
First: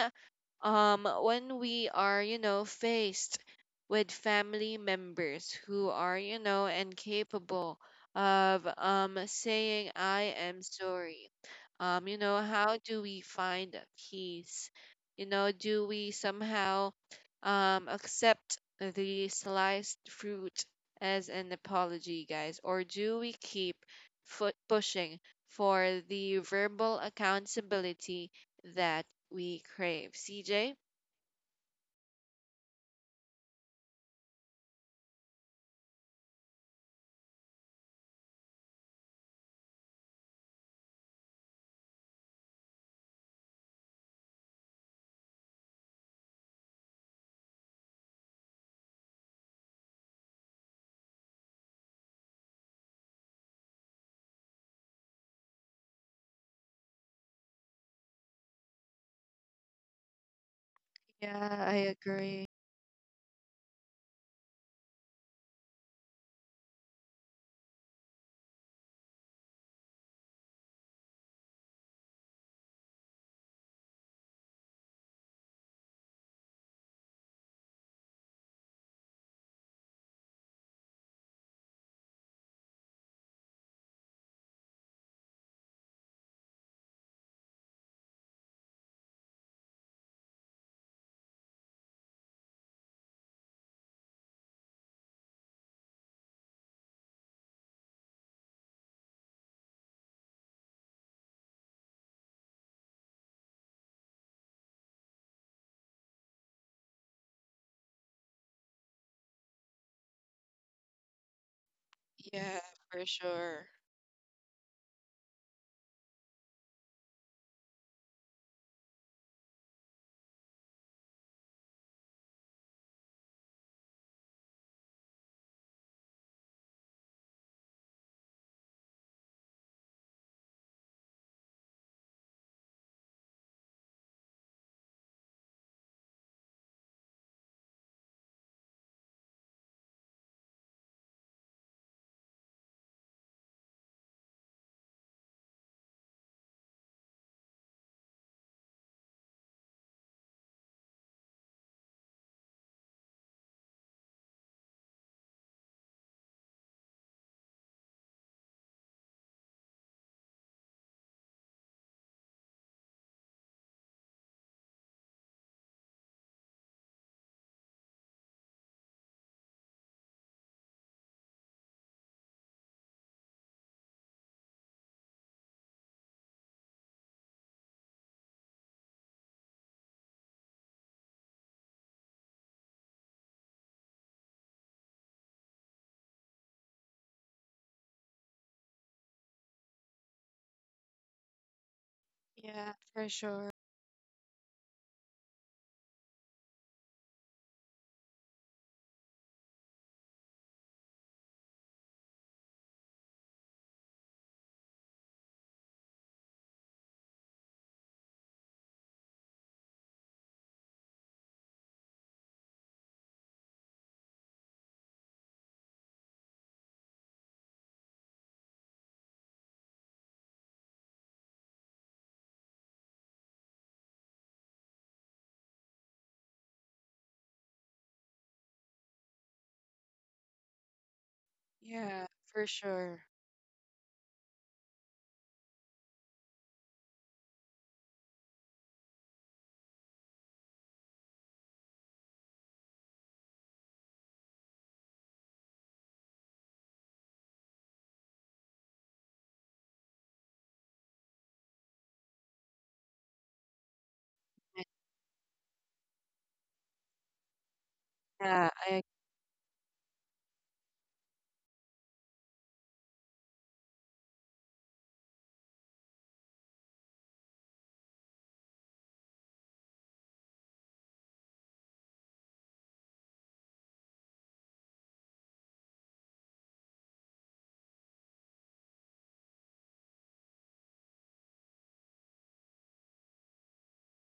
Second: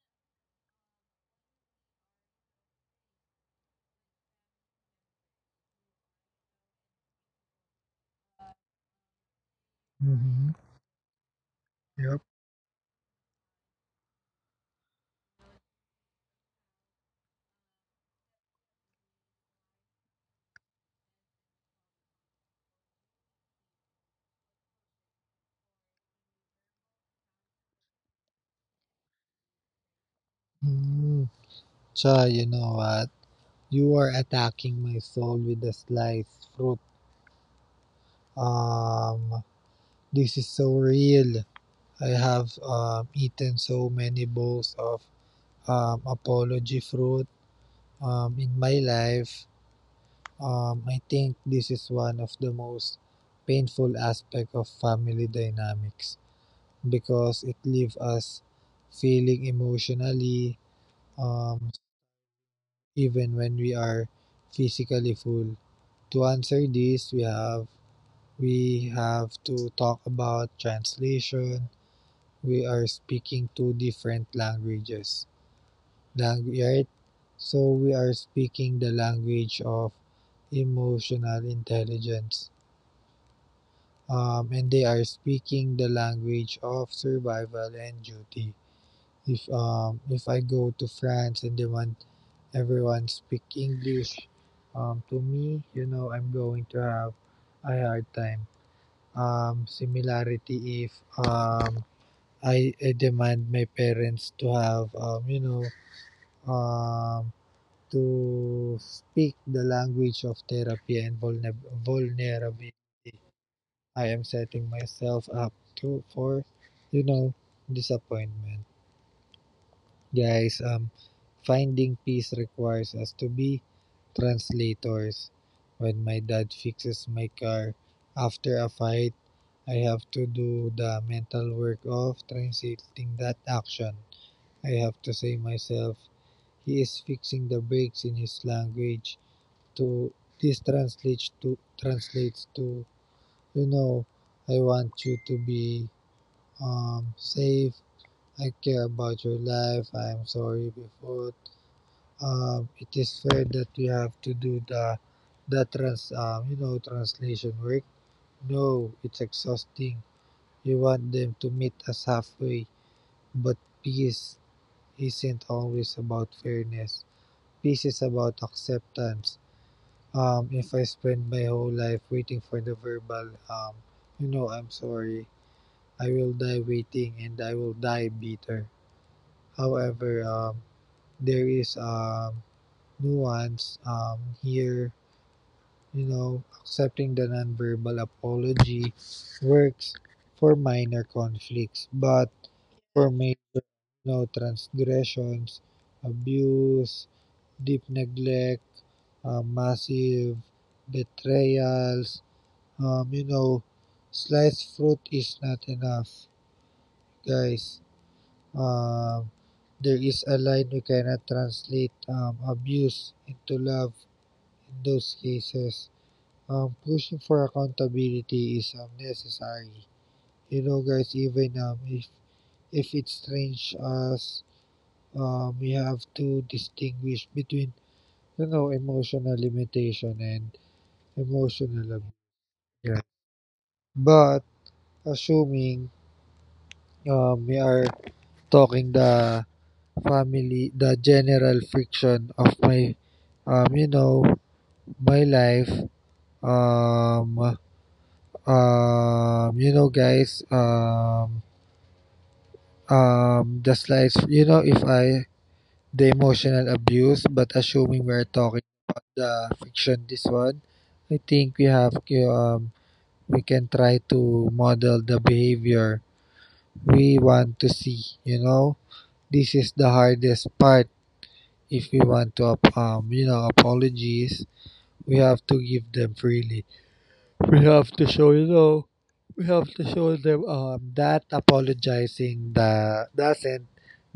Speaker 1: when we are, you know, faced with family members who are, you know, incapable of saying I
Speaker 2: Mm-hmm.
Speaker 1: am sorry, you
Speaker 2: Yep.
Speaker 1: know, how do we find peace? You know, do we somehow accept the sliced fruit as an apology, guys, or do we keep foot pushing for the verbal accountability that we crave? CJ?
Speaker 2: Mm. Cha, you know what? You are attacking my soul with a sliced fruit. Um, this is so real. I have eaten so many bowls of apology fruit in my life. I think this is one of the most painful aspect of family dynamics, because it leaves us feeling emotionally, um,
Speaker 1: Yeah, I agree.
Speaker 2: even when we are physically full. To answer this, we have to talk about translation. We are speaking two different languages, right? So we are speaking the language of emotional intelligence, and they are speaking the language of survival and duty. If I go to France and they want everyone speak English to me, you know, I'm going to have a hard time. Similarity, if um I demand my parents to have you know, um to speak the language of therapy and
Speaker 1: Yeah,
Speaker 2: vulnerability,
Speaker 1: for sure.
Speaker 2: I am setting myself up to for, you know, disappointment, guys. Finding peace requires us to be translators. When my dad fixes my car after a fight, I have to do the mental work of translating that action. I have to say myself, he is fixing the brakes in his language. To This translates to, you know, I want you to be safe. I care about your life. I am sorry before. It is fair that you have to do the trans you know, translation work. No, it's exhausting. You want them to meet us halfway, but peace isn't always about fairness. Peace is about acceptance. If I spend my whole life waiting for the verbal, you know, I'm sorry, I will die waiting and I will die bitter. However, there is nuance here. You know, accepting the nonverbal apology works for minor conflicts, but
Speaker 1: Yeah,
Speaker 2: for
Speaker 1: for
Speaker 2: major,
Speaker 1: sure.
Speaker 2: you know, transgressions, abuse, deep neglect, massive betrayals, you know, sliced fruit is not enough, guys. Um, there is a line. We cannot translate abuse into love in those cases. Pushing for accountability is necessary. You know, guys, even if it's strange, as we have to distinguish between, you know, emotional limitation and emotional
Speaker 1: Yeah,
Speaker 2: abuse.
Speaker 1: for
Speaker 2: Yeah.
Speaker 1: sure.
Speaker 2: But assuming we are talking the family, the general friction of my you know, my life. Um you know guys just like you know, if I The emotional abuse, but assuming we're
Speaker 1: Yeah,
Speaker 2: talking
Speaker 1: I
Speaker 2: about the fiction, this one, I think we have you we can try to model the behavior we want to see. You know, this is the hardest part. If we want to you know, apologies, we have to give them freely. We have to show you know we have to show them that apologizing that doesn't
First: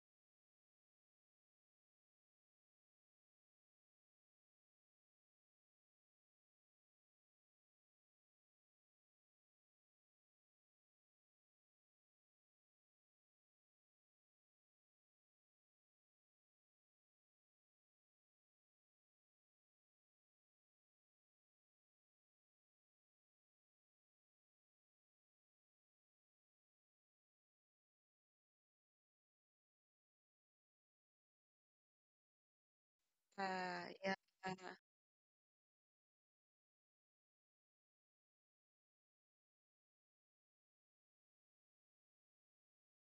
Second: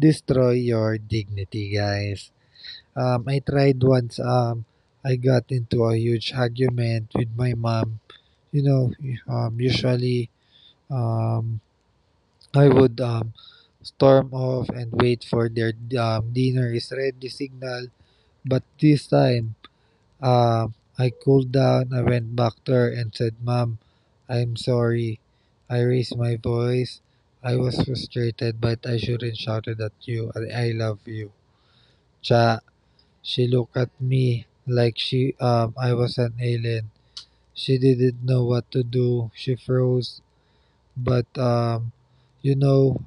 Speaker 2: destroy your dignity, guys. I tried once. I got into a huge argument with my mom. You know, usually um, I would storm off and wait for their dinner is ready signal, but this time uh, I cooled down. I went back to her and said, "Mom, I'm sorry. I raised my voice. I was frustrated, but I shouldn't shouted at you. I love you." Cha, she looked
Speaker 1: Uh,
Speaker 2: at
Speaker 1: yeah.
Speaker 2: me
Speaker 1: uh,
Speaker 2: like she I was an alien. She didn't know what to do. She froze, but you know,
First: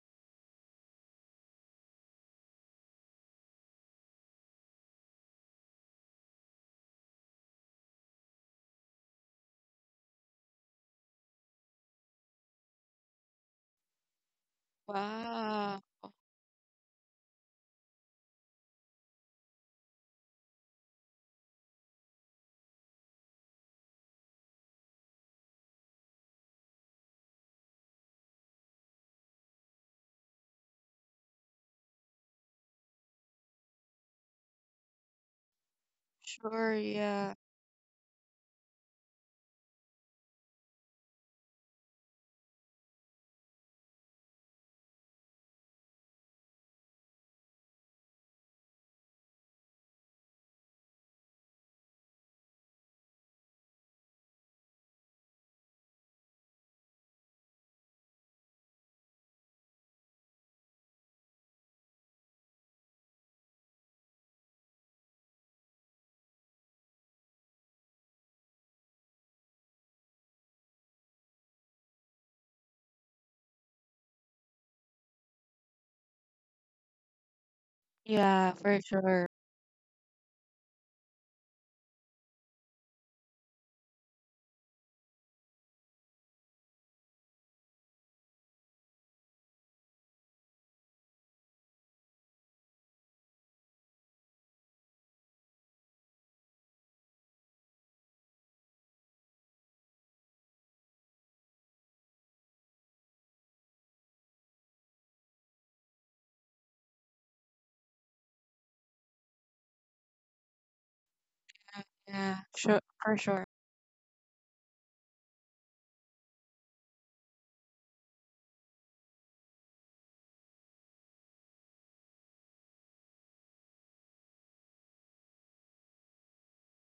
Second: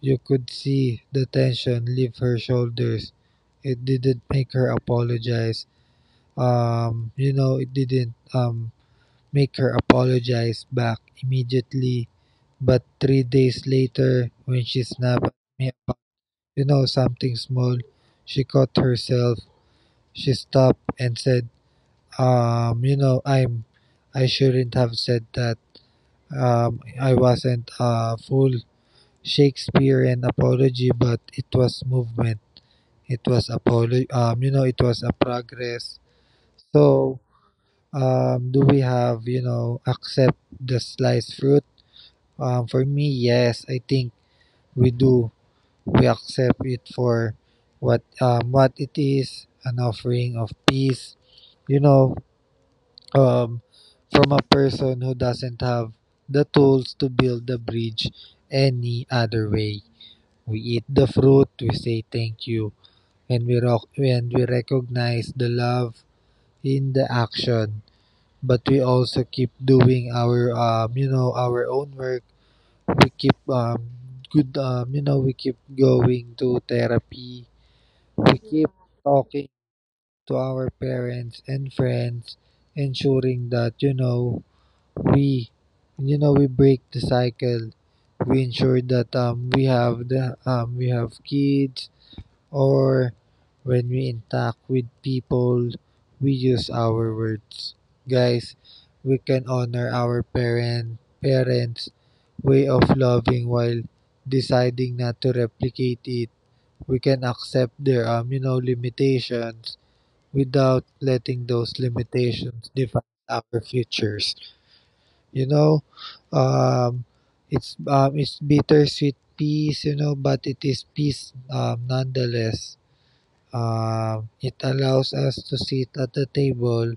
Speaker 2: you could see the tension leave her shoulders. It didn't make her apologize. You know, it didn't. Maker apologizes back immediately, but three days later, when she snapped at me
Speaker 1: Wow.
Speaker 2: about, you know, something small, she caught herself. She stopped and said, you know, I shouldn't have said that. I wasn't a full Shakespearean apology, but it was movement. It was you know, it was a progress.
Speaker 1: Sure,
Speaker 2: So,
Speaker 1: yeah.
Speaker 2: do we have, you know, accept the sliced fruit? For me, yes, I think we do. We accept it for what it is, an offering of peace. You know, um, from a person who doesn't have the tools to build the bridge any other way. We eat the fruit. We say thank you, and we recognize the love in the action. But we also keep doing our you know, our own work. We keep good You know, we keep going to therapy, we
Speaker 1: Yeah,
Speaker 2: keep
Speaker 1: for sure.
Speaker 2: talking to our parents and friends, ensuring that, you know, we you know, we break the cycle. We ensure that we have the we have kids, or when we interact with people, we use our words, guys. We can honor our parents' way of loving while deciding not to replicate it. We can accept there are, you know, limitations without letting those
Speaker 1: Yeah,
Speaker 2: limitations
Speaker 1: sure
Speaker 2: define
Speaker 1: for sure.
Speaker 2: our futures. You know, um, it's bittersweet peace, you know, but it is peace nonetheless. It allows us to sit at the table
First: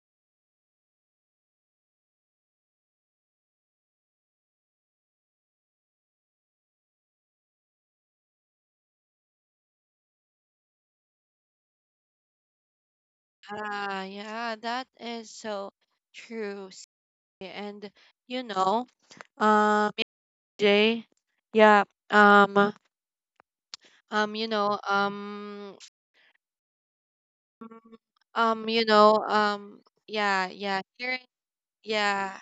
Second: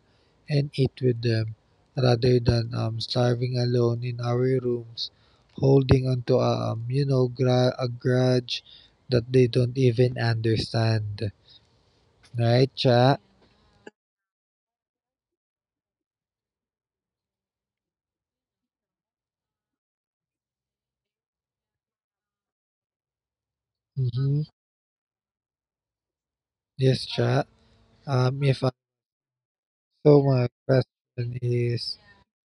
Speaker 2: and eat with them rather than starving alone in our rooms, holding onto a you know, a grudge that they don't even understand. Right, Cha?
Speaker 1: Ah, yeah, that is so true, CJ. And you know, um, Jay, yeah, um, um,
Speaker 2: Mm-hmm.
Speaker 1: you know, um,
Speaker 2: Yes, cha. If I
Speaker 1: you know
Speaker 2: so my
Speaker 1: yeah.
Speaker 2: question is
Speaker 1: Yeah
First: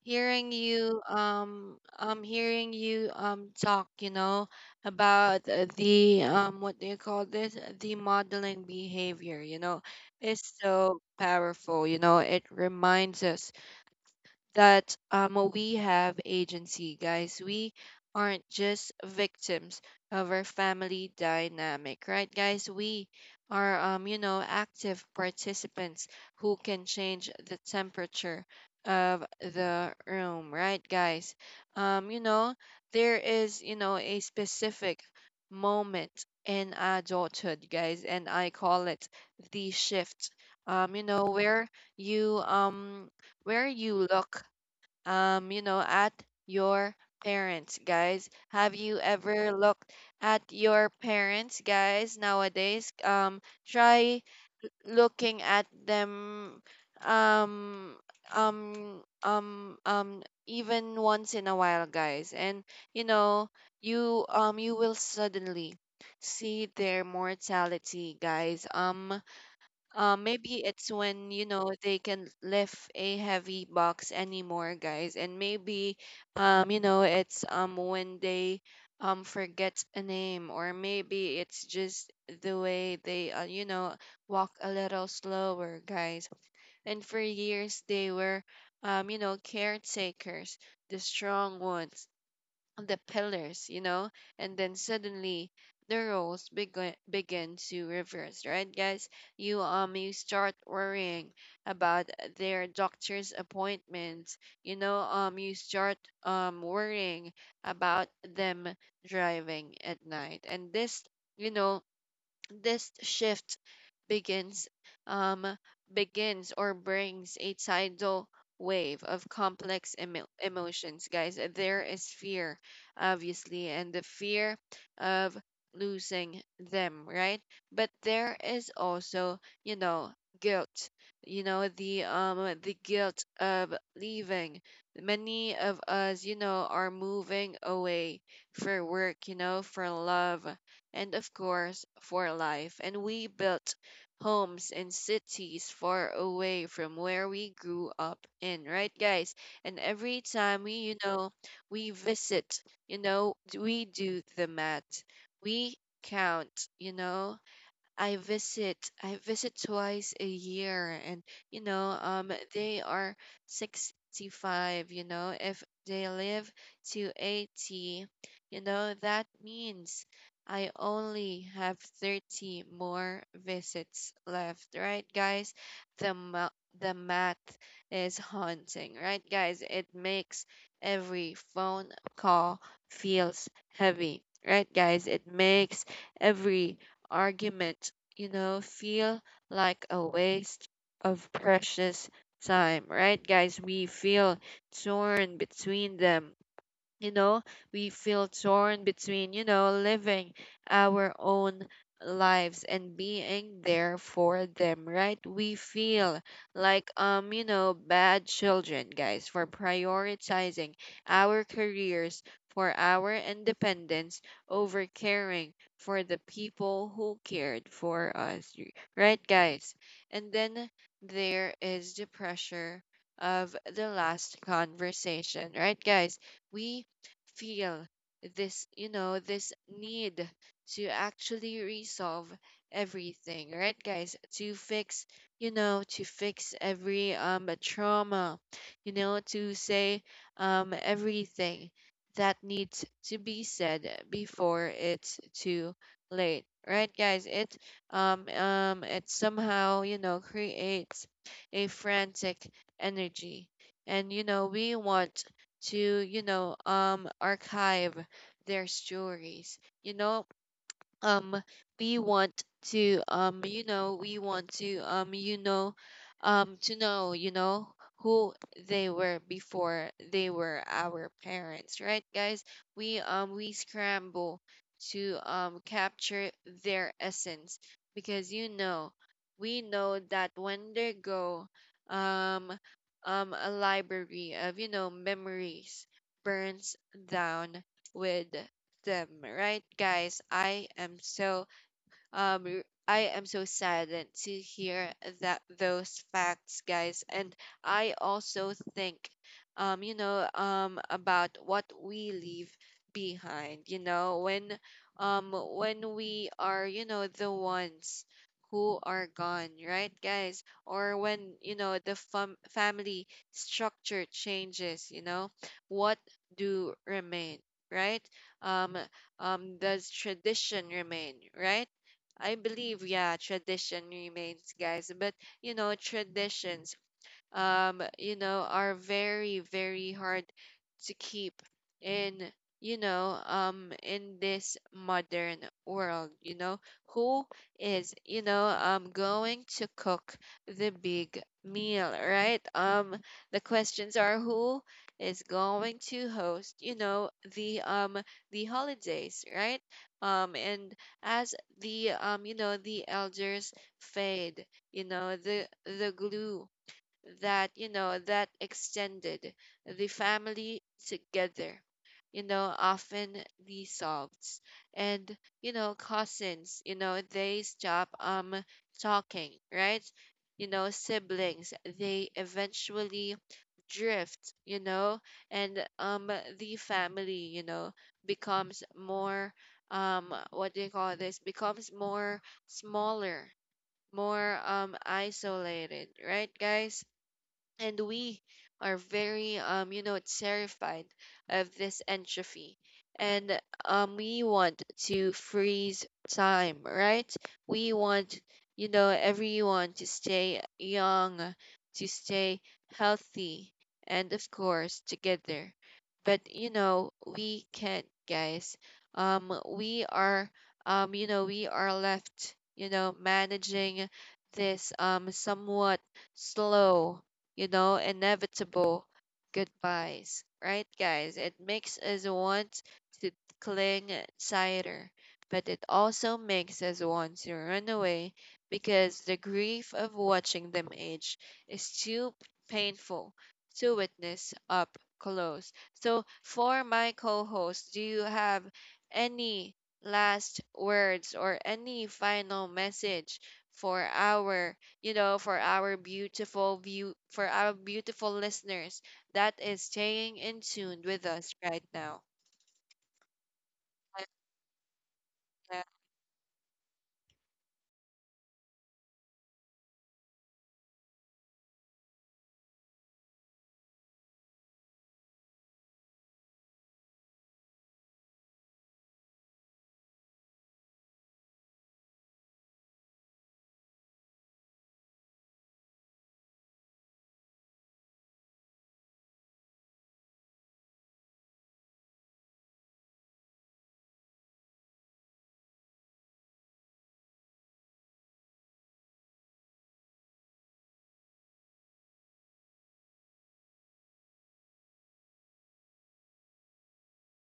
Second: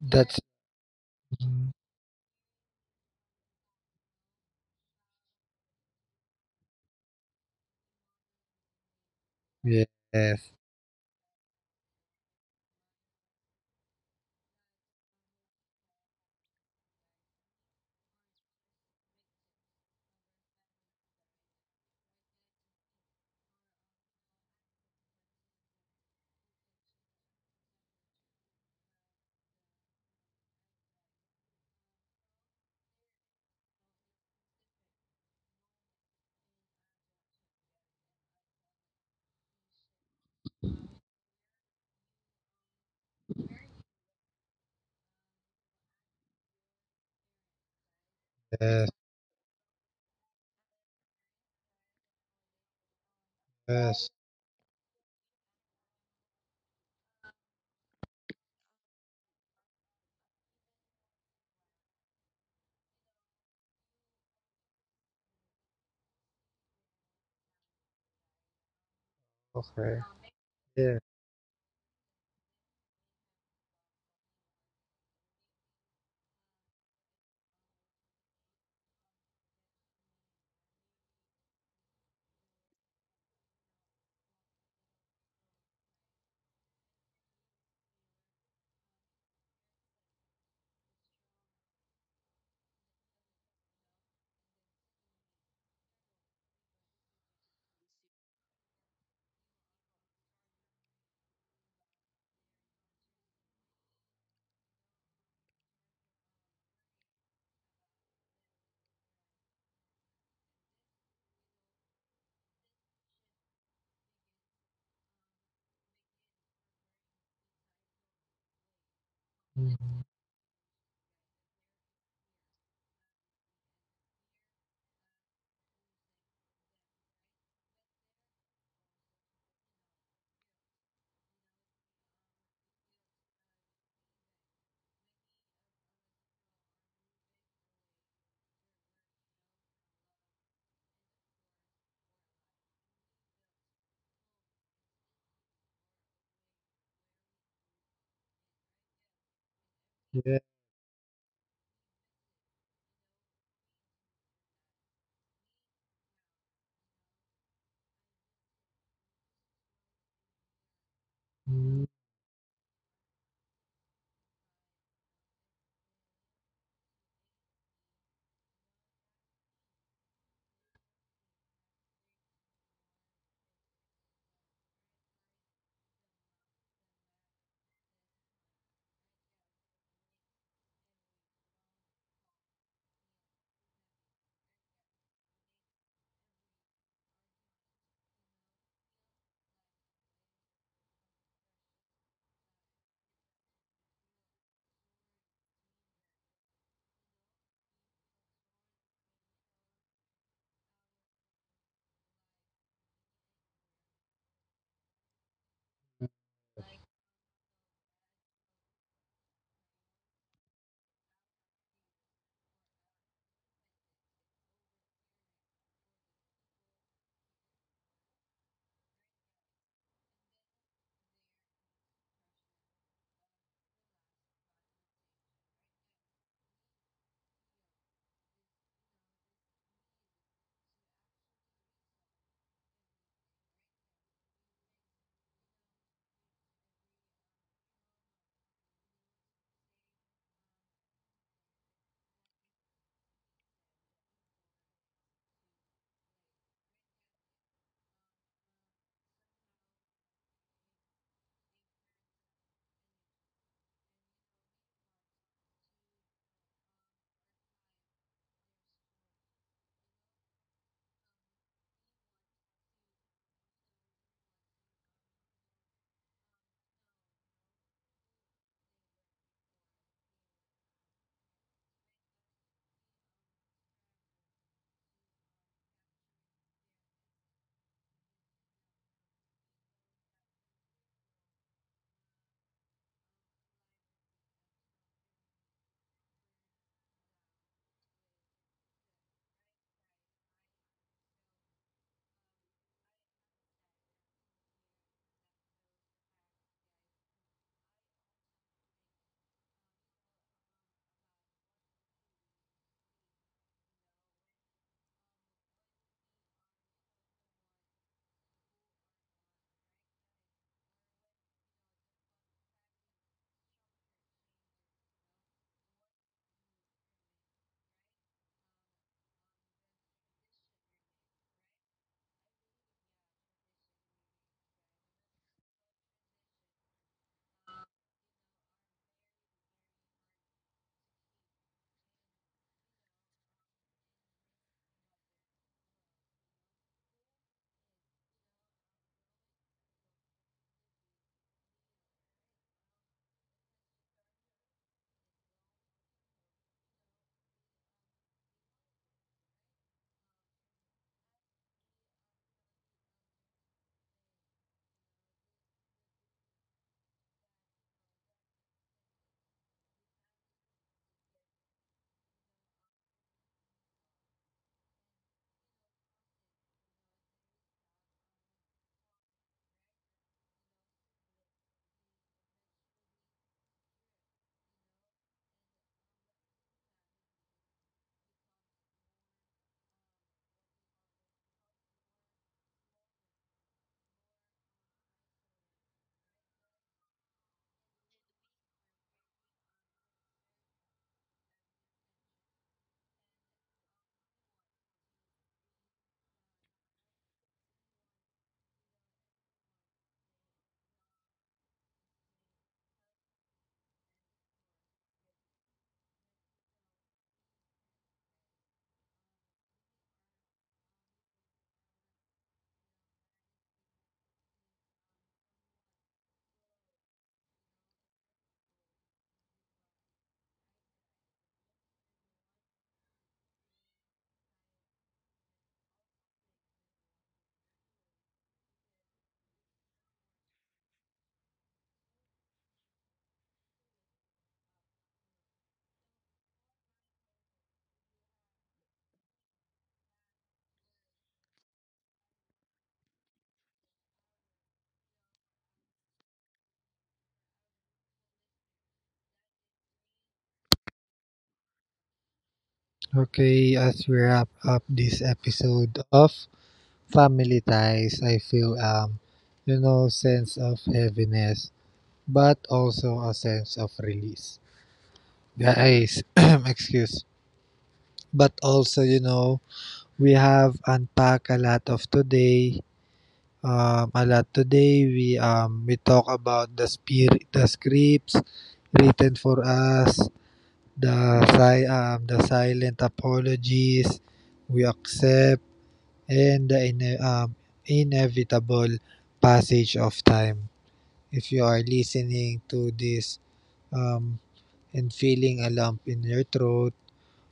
Speaker 2: that's
Speaker 1: Hearing you,
Speaker 2: mhm.
Speaker 1: hearing you, talk, you know, about the what do you call this, the modeling behavior, you know,
Speaker 2: Yes,
Speaker 1: is
Speaker 2: yes,
Speaker 1: so powerful. You know, it reminds us that, we have agency, guys. We aren't just victims of our family dynamic, right, guys? We are, you know, active participants who can change the temperature of the room, right, guys? You know, there is, you know, a specific moment in adulthood, guys, and I call it the shift. You know, you um where you look, you know, at your parents, guys. Have you ever looked at your parents, guys, nowadays?
Speaker 2: yes.
Speaker 1: Try looking at them um even once in a while, guys. And you know, you will suddenly see their mortality, guys.
Speaker 2: Okay.
Speaker 1: Maybe it's
Speaker 2: Yeah.
Speaker 1: when you know they can lift a heavy box anymore, guys, and maybe you know it's when they forget a name, or maybe it's just the way they you know walk a little slower, guys. And for years they were you know caretakers, the strong ones, the pillars, you know, and then suddenly the roles begin to reverse, right, guys? You you start worrying about their doctor's appointments, you know, you start worrying about them driving at night, and this, you know, this shift begins um begins or brings a tidal wave of complex
Speaker 2: Mm-hmm.
Speaker 1: emotions, guys. There is fear, obviously, and the fear of losing them, right? But there is also, you know, guilt. You know, the guilt of leaving. Many of us, you know, are moving away for work, you know, for love, and of course for life. And we built homes and cities far away from where we grew up in, right, guys? And every
Speaker 2: Yeah.
Speaker 1: time we, you know, we visit, you know, we do the math, we count, you know, I visit twice a year, and you
Speaker 2: Mm-hmm.
Speaker 1: know they are 65, you know, if they live to 80, you know, that means I only have 30 more visits left, right, guys? the ma- the math is haunting, right, guys? It makes every phone call feels heavy, right, guys? It makes every argument, you know, feel like a waste of precious time, right, guys? We feel torn between them, you know, we feel torn between, you know, living our own lives and being there for them, right? We feel like you know bad children, guys, for prioritizing our careers, for our independence over caring for the people who cared for us, right, guys? And then there is the pressure of the last conversation, right, guys? We feel this, you know, this need to actually resolve everything, right, guys? To fix, you know, to fix every trauma, you know, to say everything that needs to be said before it's too late. Right, guys? It it somehow, you know, creates a frantic energy. And you know, we want to you know archive their stories, you know, um we want to you know we want to you know to know, you know, who they were before they were our parents, right, guys? We we scramble to capture their essence because you know we know that when they go um a library of, you know, memories burns down with them, right, guys? I am so saddened to hear that those facts, guys. And I also think, you know, about what we leave behind. You know, when we are, you know, the ones who are gone, right, guys? Or when, you know, the family structure changes, you know, what do remain, right? Um, does tradition remain, right? I believe, yeah, tradition remains, guys. But you know, Mhm. Traditions, you know, are very, very hard to keep in, you know, in this modern world, you know, who is, you know, going to cook the big meal, right? The questions are who is going to host, you know, the, um, the holidays, right? And as the, you know, the elders fade, you know, the glue that, you know, that extended the family together, you know, often resolves. And you know cousins, you know, they stop talking, right? You know siblings, they eventually drift, you know, and the family, you know, becomes more what do you call this, becomes more smaller, more isolated, right, guys? And we are very you know terrified of this entropy, and we want to freeze time, right? We want, you know, everyone to stay young, to stay healthy, and of course together, but you know we can't, guys. um we are you know we are left, you know, managing this somewhat slow, you know, inevitable goodbyes, right, guys? It makes us want to cling tighter, but it also makes us want to run away because the grief of watching them age is too painful to witness up close. So, for my co host, do you have any last words or any final message for our, you know, for our beautiful view, for our beautiful listeners that is staying in tune with us right now?
Speaker 2: Okay, as we
Speaker 1: I-
Speaker 2: wrap up this
Speaker 1: Yeah,
Speaker 2: episode of Family Ties, I feel you know, sense of heaviness, but also a sense of release. Guys, *clears throat* excuse. But also, you know, we have unpacked a lot of today. A lot today. We talk about the spirit, the scripts written for us, the the silent apologies we accept, and the inevitable passage of time. If you are listening to this um, and feeling a lump in your throat,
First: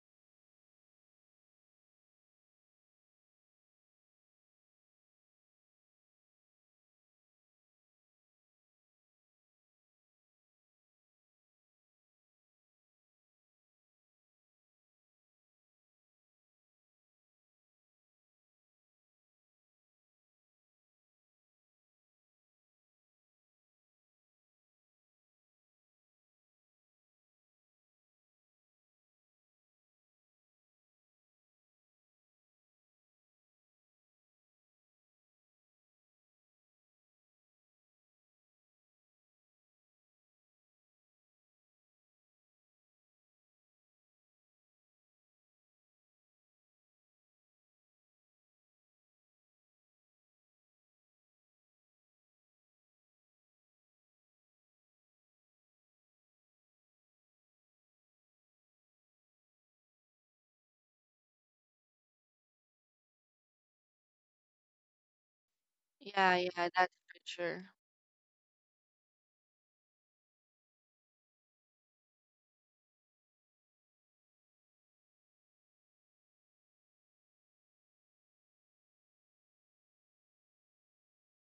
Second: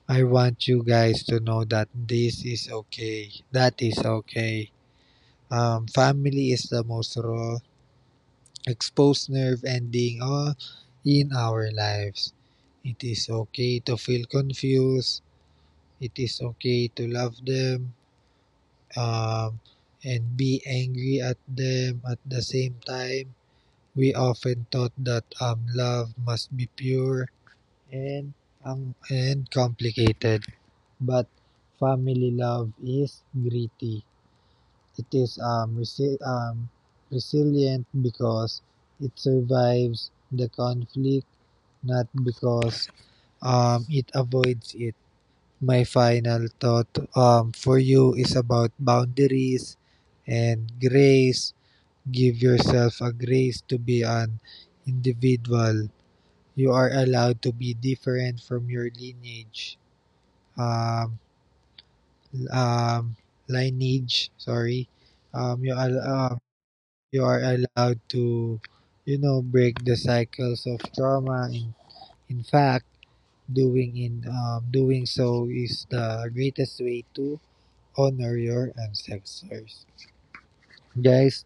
Speaker 2: I want you guys to know that this is okay. That is okay. Family is the most raw, exposed nerve ending all in our lives. It is okay to feel confused. It is okay to love them, um, and be angry at them at the same time. We often thought that love must be pure and and complicated, but family love is gritty. It is resilient because it survives the conflict, not because it avoids it. My final thought for you is about boundaries and grace. Give yourself a grace to be an individual. You are allowed to be different from your lineage. Um, um, lineage, sorry. Um, you, are
Speaker 1: yeah,
Speaker 2: uh,
Speaker 1: yeah, that's for
Speaker 2: you are
Speaker 1: sure.
Speaker 2: allowed to, you know, break the cycles of trauma. In fact, doing so is the greatest way to honor your ancestors. Guys,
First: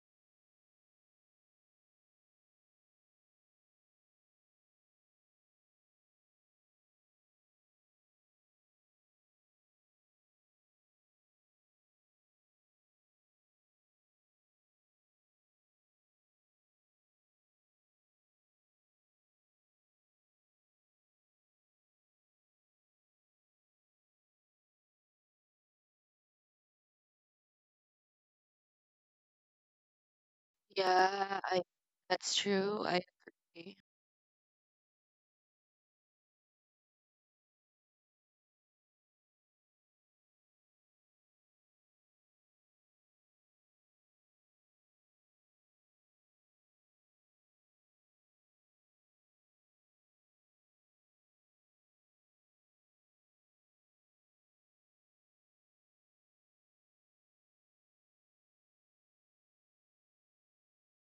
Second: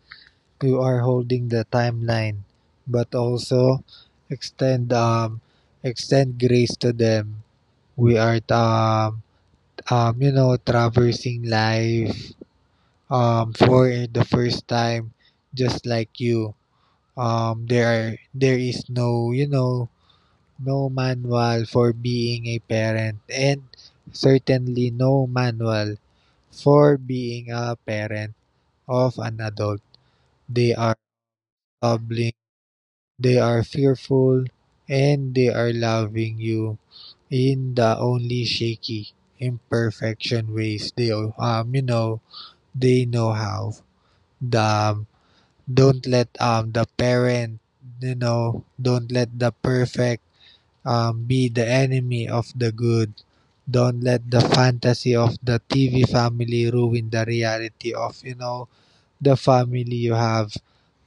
Speaker 2: you are holding the timeline, but also extend um extend grace to them. We are you know, traversing life for the first time, just like you. There is no, you know, no manual for being a parent, and certainly no manual for being a parent of an adult. They are
Speaker 1: Yeah, I,
Speaker 2: bubbling,
Speaker 1: that's true. I
Speaker 2: they are
Speaker 1: agree.
Speaker 2: fearful, and they are loving you in the only shaky, imperfection ways they they know how. The Don't let the parent you know don't let the perfect be the enemy of the good. Don't let the fantasy of the TV family ruin the reality of, you know, the family you have.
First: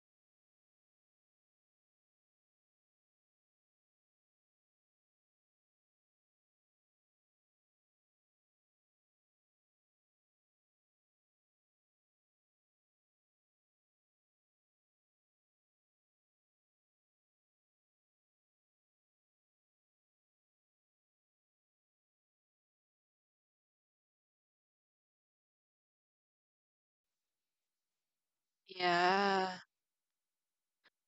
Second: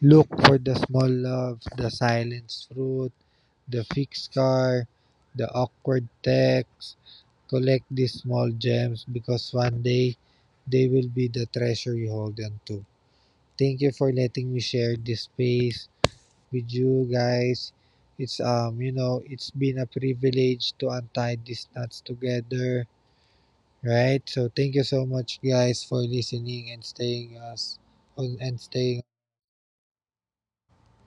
Speaker 2: Look for the small love, the silenced fruit, the fixed car, the awkward text. Collect these small gems, because one day they will be the treasure you hold on to. Thank you for letting me share this space with you guys. It's you know it's been a privilege to untie these knots together, right? So thank you so much guys for listening and staying us on and staying.
Speaker 1: Yeah.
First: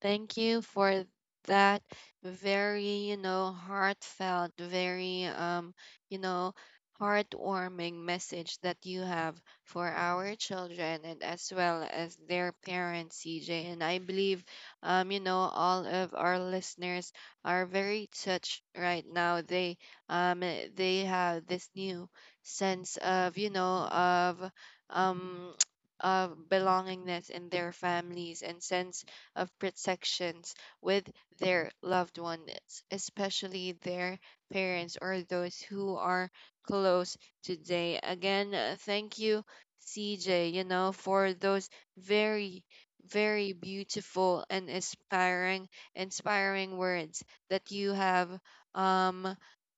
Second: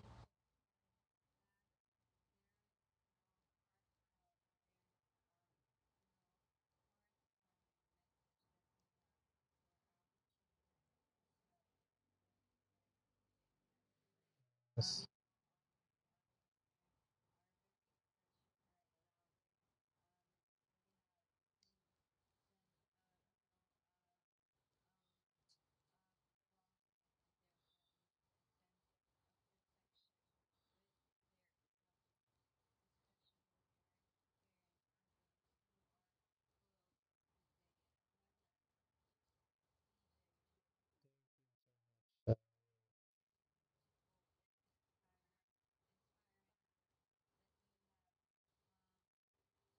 Speaker 1: Thank you for that very, you know, heartfelt, very, you know, heartwarming message that you have for our children and as well as their parents, CJ. And I believe, you know, all of our listeners are very touched right now. They, they have this new sense of, you know, of, um, *tsk* of belongingness in their families and sense of protections with their loved ones, especially their parents or those who are close today. Again, thank you, CJ, you know, for those very very beautiful and inspiring words that you have um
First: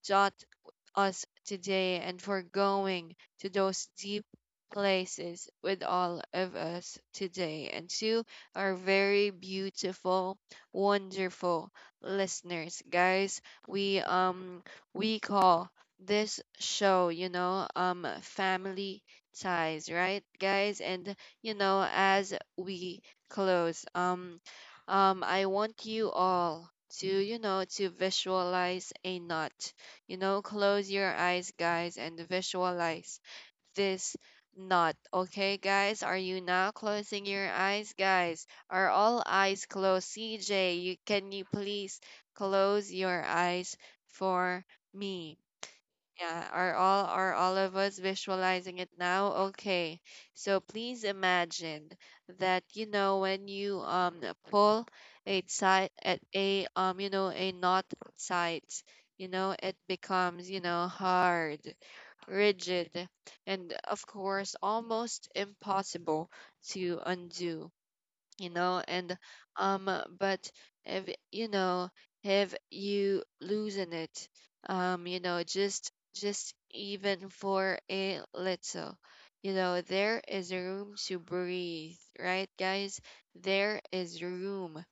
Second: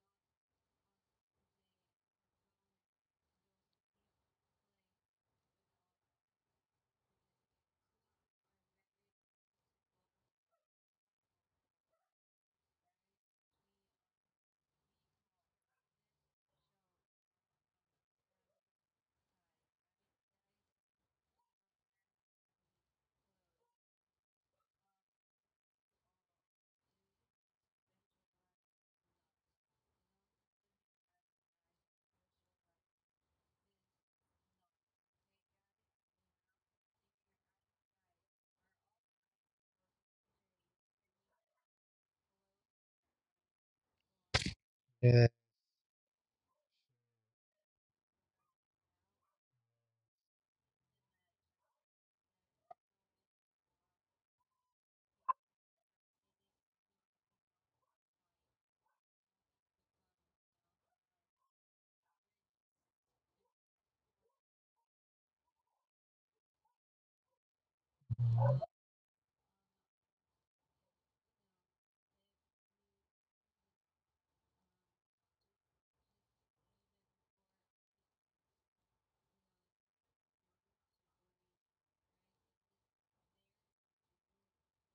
Speaker 1: taught us today and for going to those deep places with all of us today. And to our very beautiful, wonderful listeners. Guys, we um we call this show, you know, Family Ties, right, guys? And you know, as we close, I want you all to, you know, to visualize a knot. You know, close your eyes, guys, and visualize this knot. Okay, guys, are you now closing your eyes, guys? Are all eyes closed? CJ, you can you please close your eyes for
Speaker 2: Uh,
Speaker 1: me? Yeah, are all of us visualizing it now? Okay. So please imagine that, you know, when you pull a side at a you know a knot sides, you know it becomes, you know, hard, rigid, and of course, almost impossible to undo, you know. And but if, you know, if you losing it you know just even for a little, you know, there is room to breathe, right, guys? There is room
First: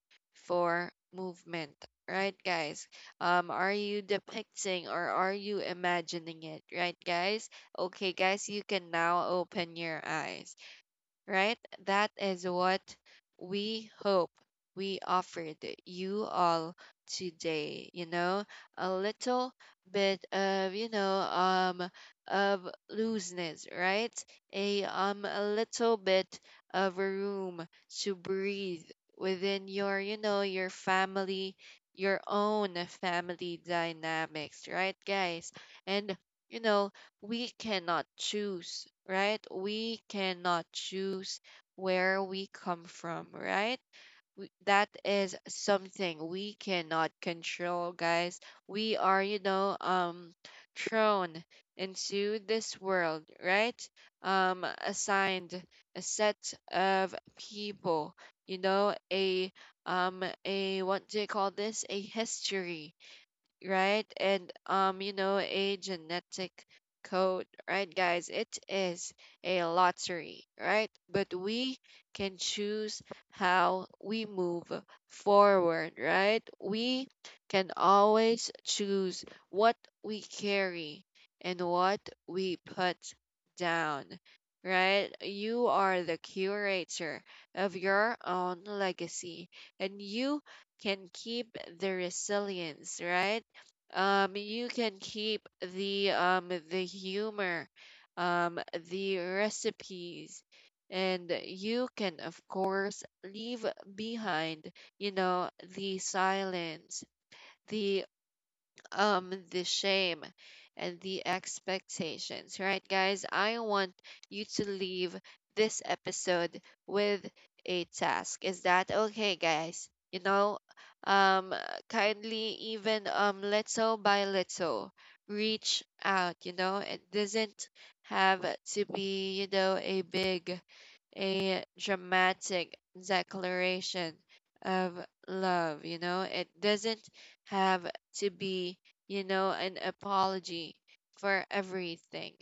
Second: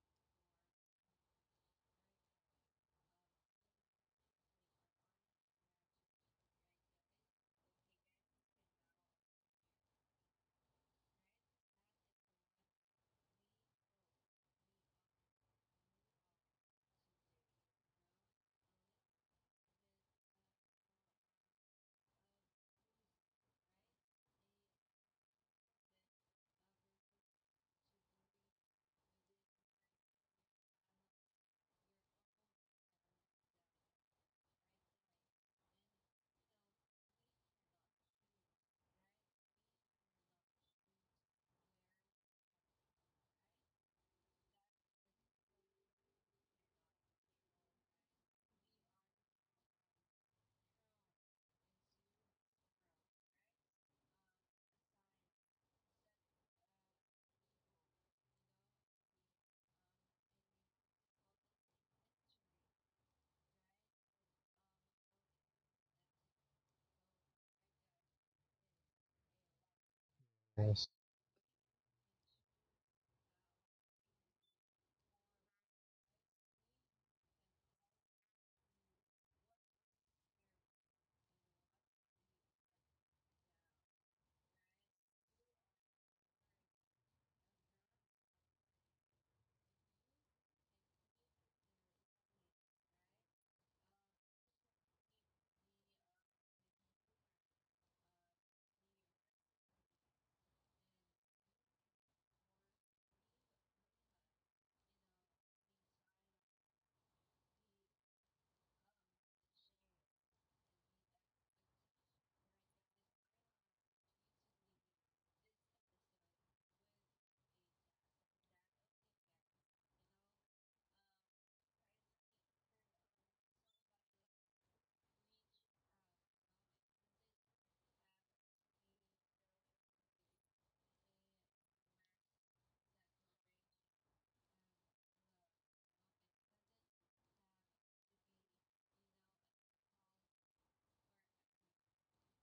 Speaker 1: for movement, right, guys? Are you depicting or are you imagining it, right, guys? Okay, guys, you can now open your eyes, right? That is what we hope we offered you all today. You know, a little bit of, you know, of looseness, right? A little bit of room to breathe within your, you know, your family, your own family dynamics, right, guys? And you know we cannot choose, right? We cannot choose where we come from, right? We, that is something we cannot control, guys. We are, you know, thrown into this world, right? Assigned a set of people, you know, a what do you call this? A history, right? And you know, a genetic code, right, guys? It is a lottery,
Speaker 2: Nice.
Speaker 1: right? But we can choose how we move forward, right? We can always choose what we carry and what we put down. Right? You are the curator of your own legacy, and you can keep the resilience, right? You can keep the humor, um the recipes, and you can of course leave behind, you know, the silence, the the shame, and the expectations, right, guys? I want you to leave this episode with a task. Is that okay, guys? You know, um, kindly even little by little reach out. You know, it doesn't have to be, you know, a big, a dramatic declaration of love, you know? It doesn't have to be, you know, an apology for everything,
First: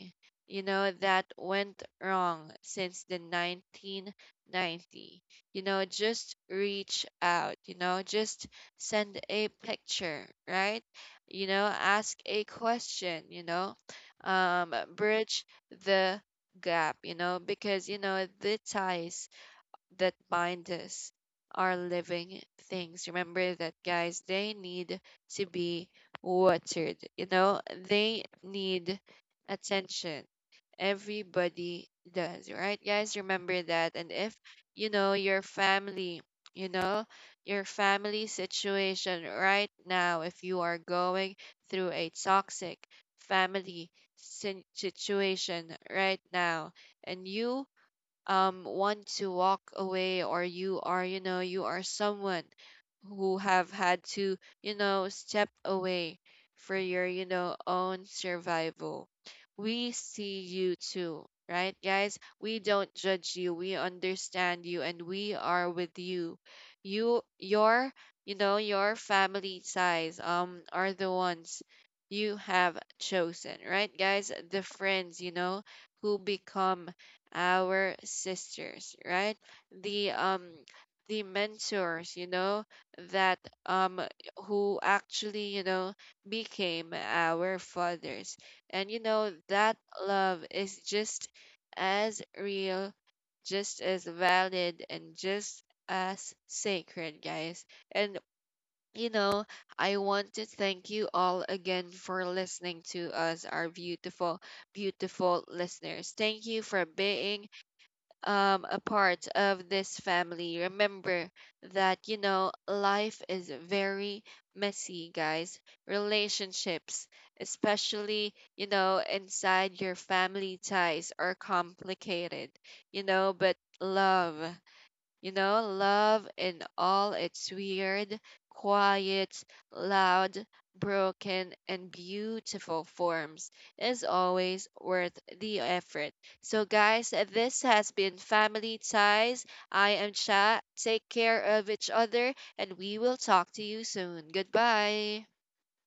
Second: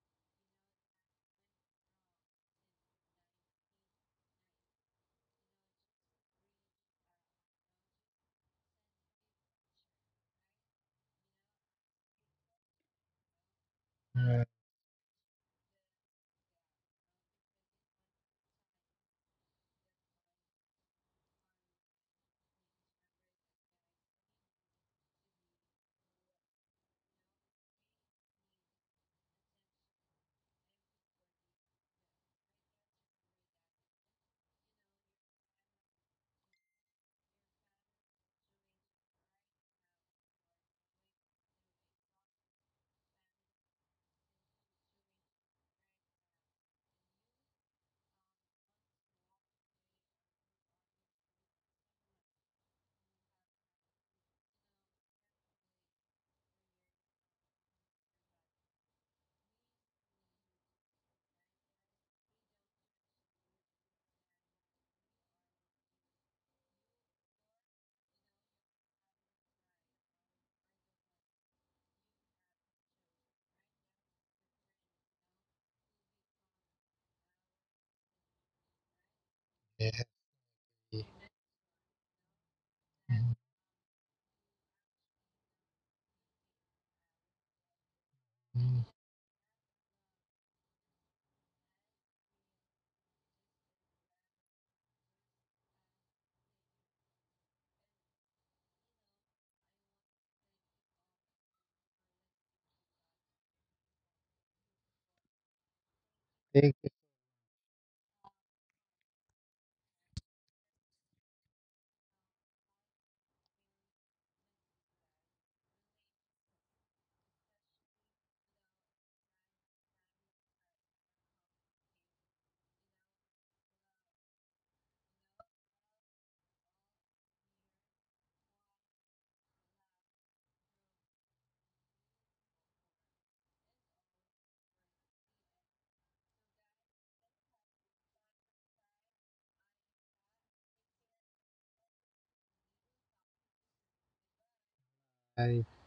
Speaker 1: you know, that went wrong since the 1990. You know, just reach out, you know, just send a picture, right? You know, ask a question, you know,
Speaker 2: Alright,
Speaker 1: bridge the gap, you know, because, you know, the ties that bind us are living things. Remember that, guys, they need to be watered, you know, they need attention. Everybody does, right, guys? Remember that. And if, you know, your family, you know, your family situation right now, if you are going through a toxic family situation right now, and you want to walk away, or you are, you know, you are someone who have had to, you know, step away for your, you know, own survival, we see you too, right, guys? We don't judge you, we understand you, and we are with you. You your, you know, your family size are the ones you have chosen, right, guys? The friends, you know, who become our sisters, right?
Speaker 2: hey,
Speaker 1: The
Speaker 2: hey.
Speaker 1: the mentors, you know, that um who actually, you know, became our fathers. And you know, that love is just as real, just as valid, and just as sacred, guys. And you know, I want to thank you all again for listening to us, our beautiful, beautiful listeners. Thank you
Speaker 2: Hey,
Speaker 1: for being a part of this family. Remember that, you know, life is very messy, guys. Relationships, especially, you know, inside your family ties, are complicated, you know, but love. You know, love in all its weird, quiet, loud, broken, and beautiful forms is always worth the effort. So, guys, this has been Family Ties. I am Cha. Take care of each other, and we will talk to you soon. Goodbye.
Speaker 2: guys.